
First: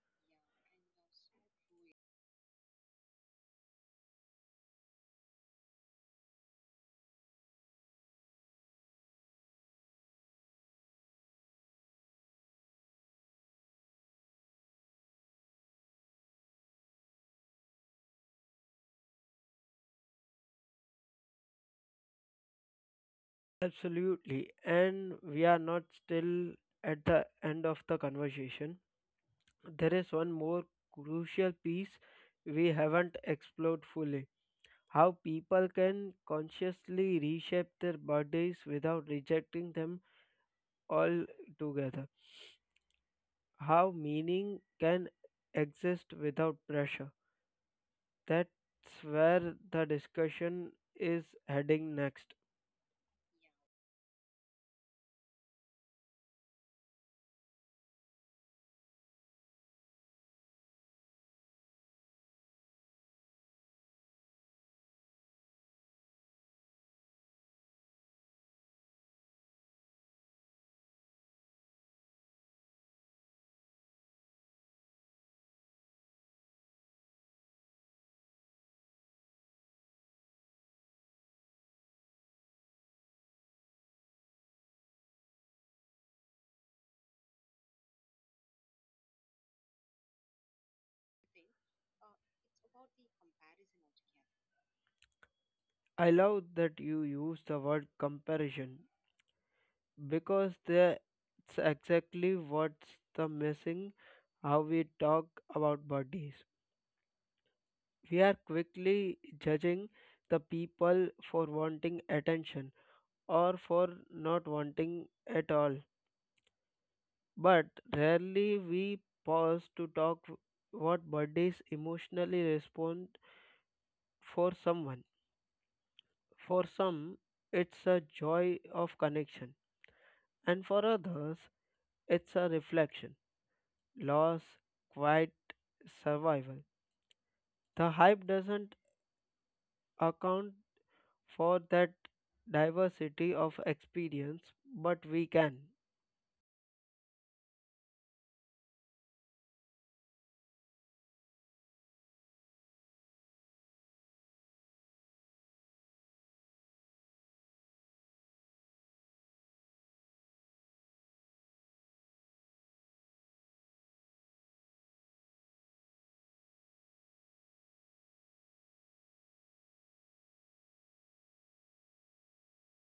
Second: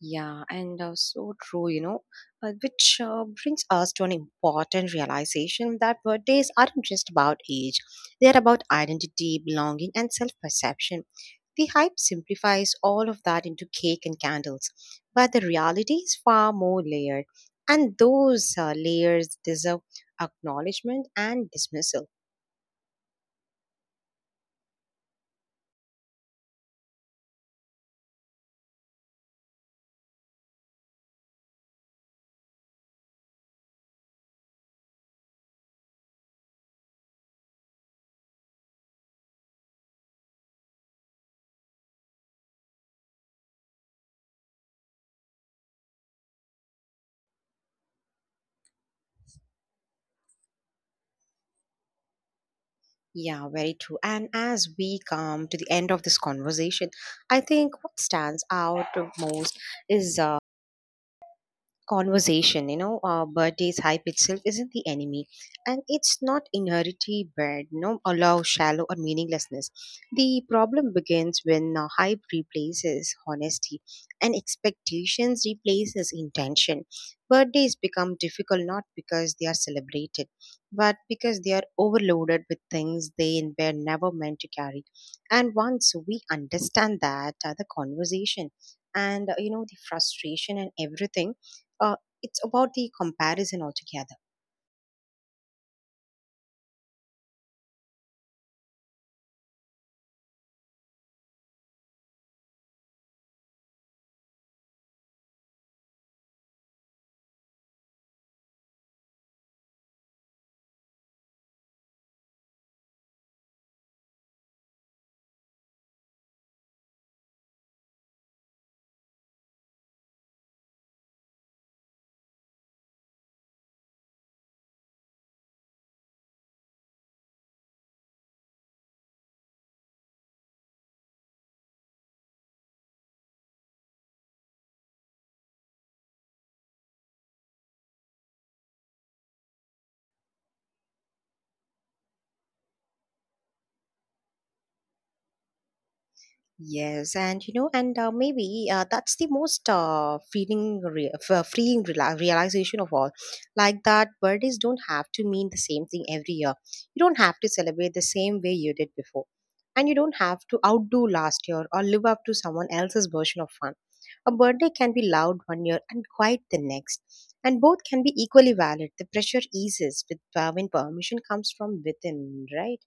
Speaker 1: Yeah, and uh, so true, you know, uh, which uh, brings us to an important realization that birthdays aren't just about age, they are about identity, belonging, and self perception. The hype simplifies all of that into cake and candles, but the reality is far more layered, and those uh, layers deserve acknowledgement and dismissal.
Speaker 2: Absolutely. And we are not still at the end of the conversation. There is one more crucial piece we haven't explored fully how people can consciously reshape their bodies without rejecting them altogether, how meaning can exist without pressure. That's where the discussion is heading next.
Speaker 1: Yeah, very true. And as we come to the end of this conversation, I think what stands out most is uh, conversation, you know, uh, birthdays hype itself isn't the enemy, and it's not inherently bad, you know, allow shallow or meaninglessness. The problem begins when uh, hype replaces honesty and expectations replaces intention. Birthdays become difficult not because they are celebrated, but because they are overloaded with things they were never meant to carry. And once we understand that, uh, the conversation and uh, you know the frustration and everything, uh, it's about the comparison altogether.
Speaker 2: I love that you use the word comparison because that's exactly what's the missing how we talk about bodies we are quickly judging the people for wanting attention or for not wanting at all, but rarely we pause to talk what bodies emotionally respond for someone, for some it's a joy of connection, and for others it's a reflection loss quiet survival. The hype doesn't account for that diversity of experience, but we can.
Speaker 1: Yes, and you know, and uh, maybe uh, that's the most uh, feeling re- f- uh, freeing rela- realization of all, like that birthdays don't have to mean the same thing every year. You don't have to celebrate the same way you did before, and you don't have to outdo last year or live up to someone else's version of fun. A birthday can be loud one year and quiet the next, and both can be equally valid. The pressure eases with uh, when permission comes from within, right?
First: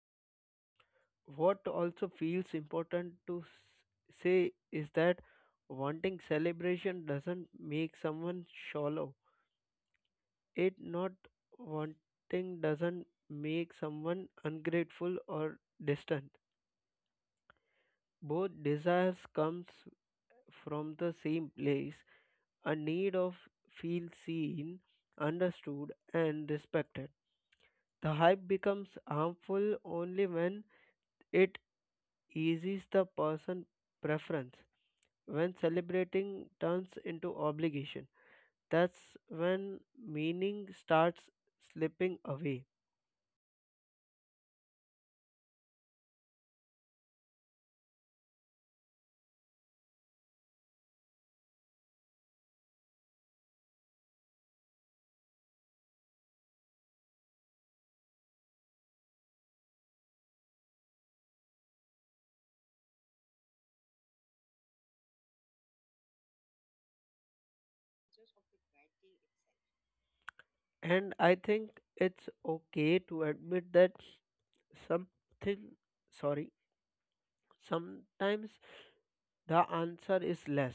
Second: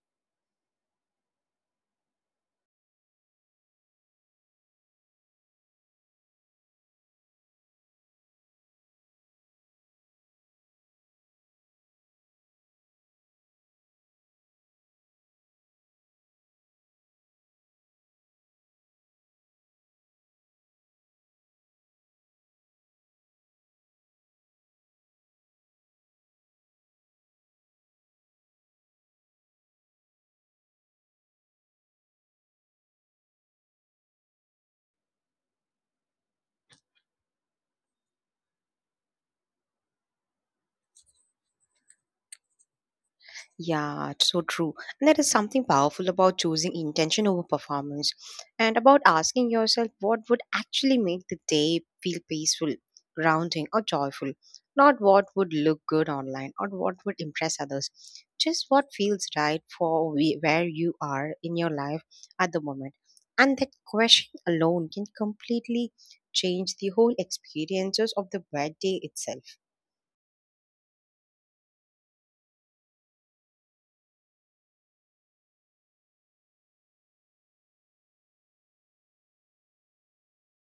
Speaker 2: What also feels important to s- say is that wanting celebration doesn't make someone shallow. It not wanting doesn't make someone ungrateful or distant. Both desires comes from the same place, a need of feel seen, understood, and respected. The hype becomes harmful only when it eases the person preference. When celebrating turns into obligation, that's when meaning starts slipping away.
Speaker 1: Yeah, it's so true. And there is something powerful about choosing intention over performance, and about asking yourself what would actually make the day feel peaceful, grounding, or joyful. Not what would look good online or what would impress others. Just what feels right for we, where you are in your life at the moment. And that question alone can completely change the whole experiences of the birthday itself.
Speaker 2: And I think it's okay to admit that something, sorry. Sometimes the answer is less.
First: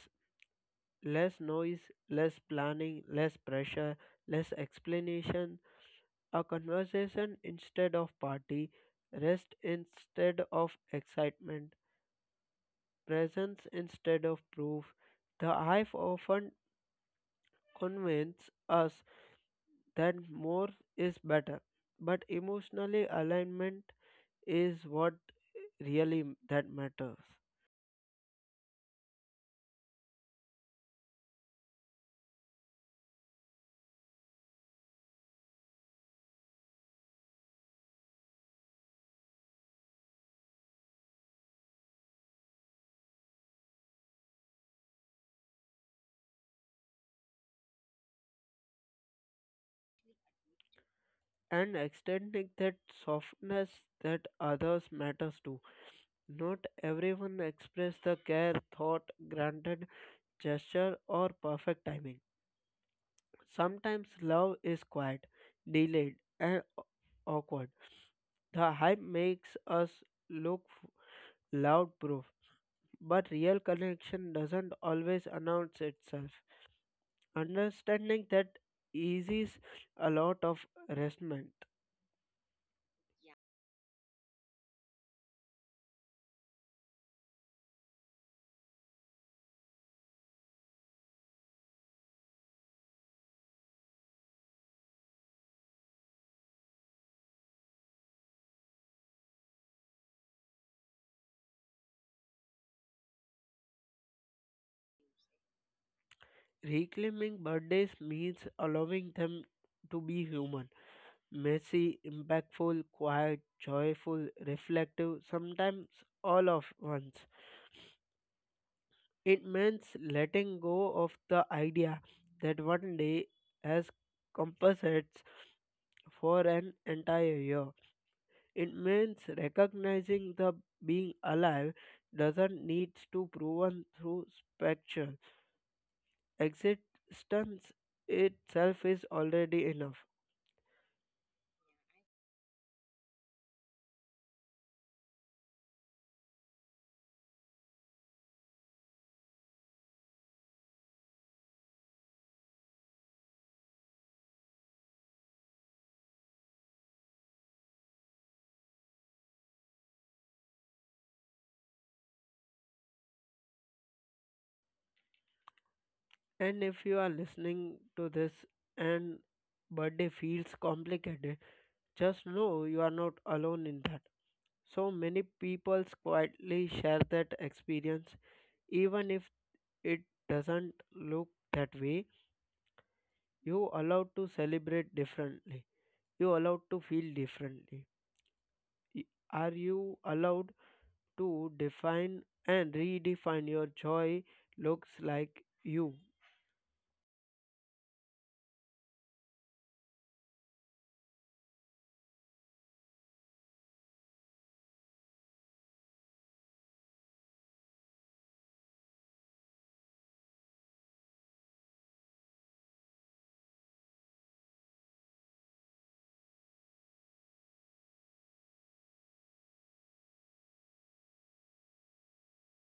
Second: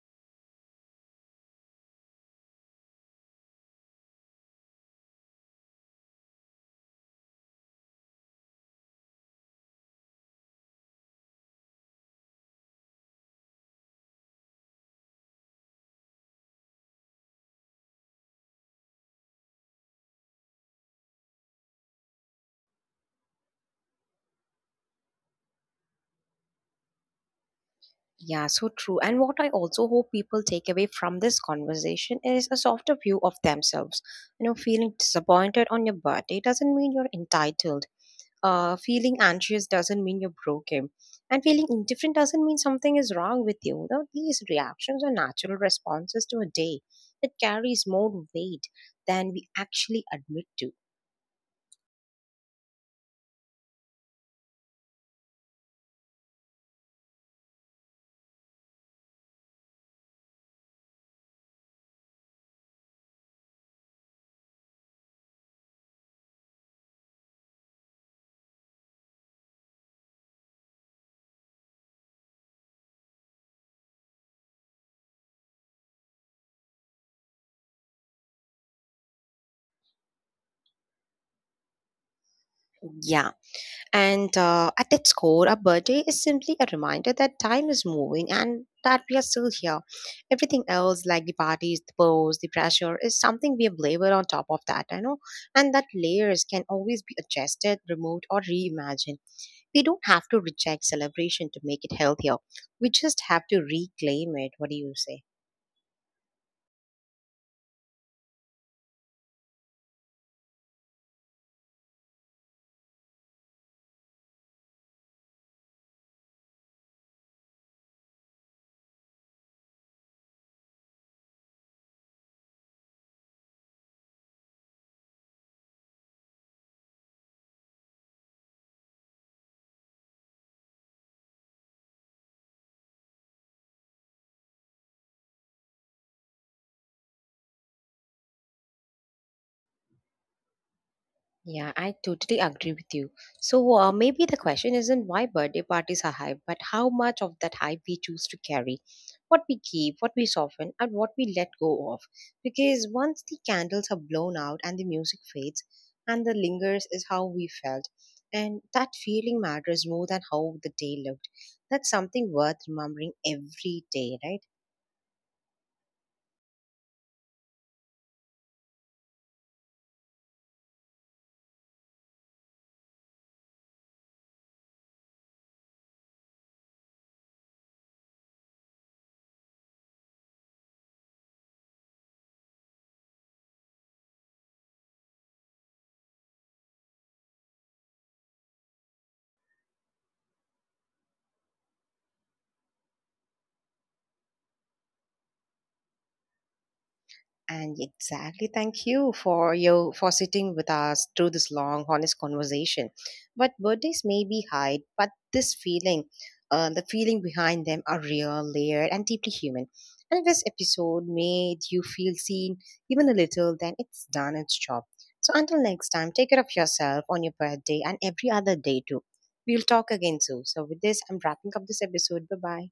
Speaker 2: Less noise, less planning, less pressure, less explanation, a conversation instead of party, rest instead of excitement, presence instead of proof. The hive often convinces us that more is better, but emotionally alignment is what really that matters.
Speaker 1: Yeah, so true. And what I also hope people take away from this conversation is a softer view of themselves. You know, feeling disappointed on your birthday doesn't mean you're entitled. Uh, feeling anxious doesn't mean you're broken. And feeling indifferent doesn't mean something is wrong with you. Now, these reactions are natural responses to a day that carries more weight than we actually admit to.
Speaker 2: And extending that softness that others matters to. Not everyone express the care, thought, granted, gesture, or perfect timing. Sometimes love is quiet, delayed, and aw- awkward. The hype makes us look loud proof, but real connection doesn't always announce itself. Understanding that eases a lot of resentment.
Speaker 1: Yeah. And uh, at its core, a birthday is simply a reminder that time is moving and that we are still here. Everything else, like the parties, the pros, the pressure, is something we have layered on top of that, I know. And that layers can always be adjusted, removed, or reimagined. We don't have to reject celebration to make it healthier. We just have to reclaim it. What do you say?
Speaker 2: Reclaiming birthdays means allowing them to be human, messy, impactful, quiet, joyful, reflective, sometimes all of once. It means letting go of the idea that one day has composites for an entire year. It means recognizing the being alive doesn't need to proven through spectral existence itself is already enough.
Speaker 1: Yeah, I totally agree with you. So uh, maybe the question isn't why birthday parties are hype, but how much of that hype we choose to carry, what we keep, what we soften, and what we let go of. Because once the candles are blown out and the music fades, and the lingers is how we felt, and that feeling matters more than how the day looked. That's something worth remembering every day, right?
Speaker 2: And if you are listening to this and birthday feels complicated, just know you are not alone in that. So many people quietly share that experience, even if it doesn't look that way. You allowed to celebrate differently. You allowed to feel differently. Y- Are you allowed to define and redefine your joy looks like you?
Speaker 1: And exactly, thank you for you for sitting with us through this long, honest conversation. But birthdays may be hide, but this feeling, uh, the feeling behind them, are real, layered, and deeply human. And if this episode made you feel seen, even a little. Then it's done its job. So until next time, take care of yourself on your birthday and every other day too. We'll talk again soon. So with this, I'm wrapping up this episode. Bye bye.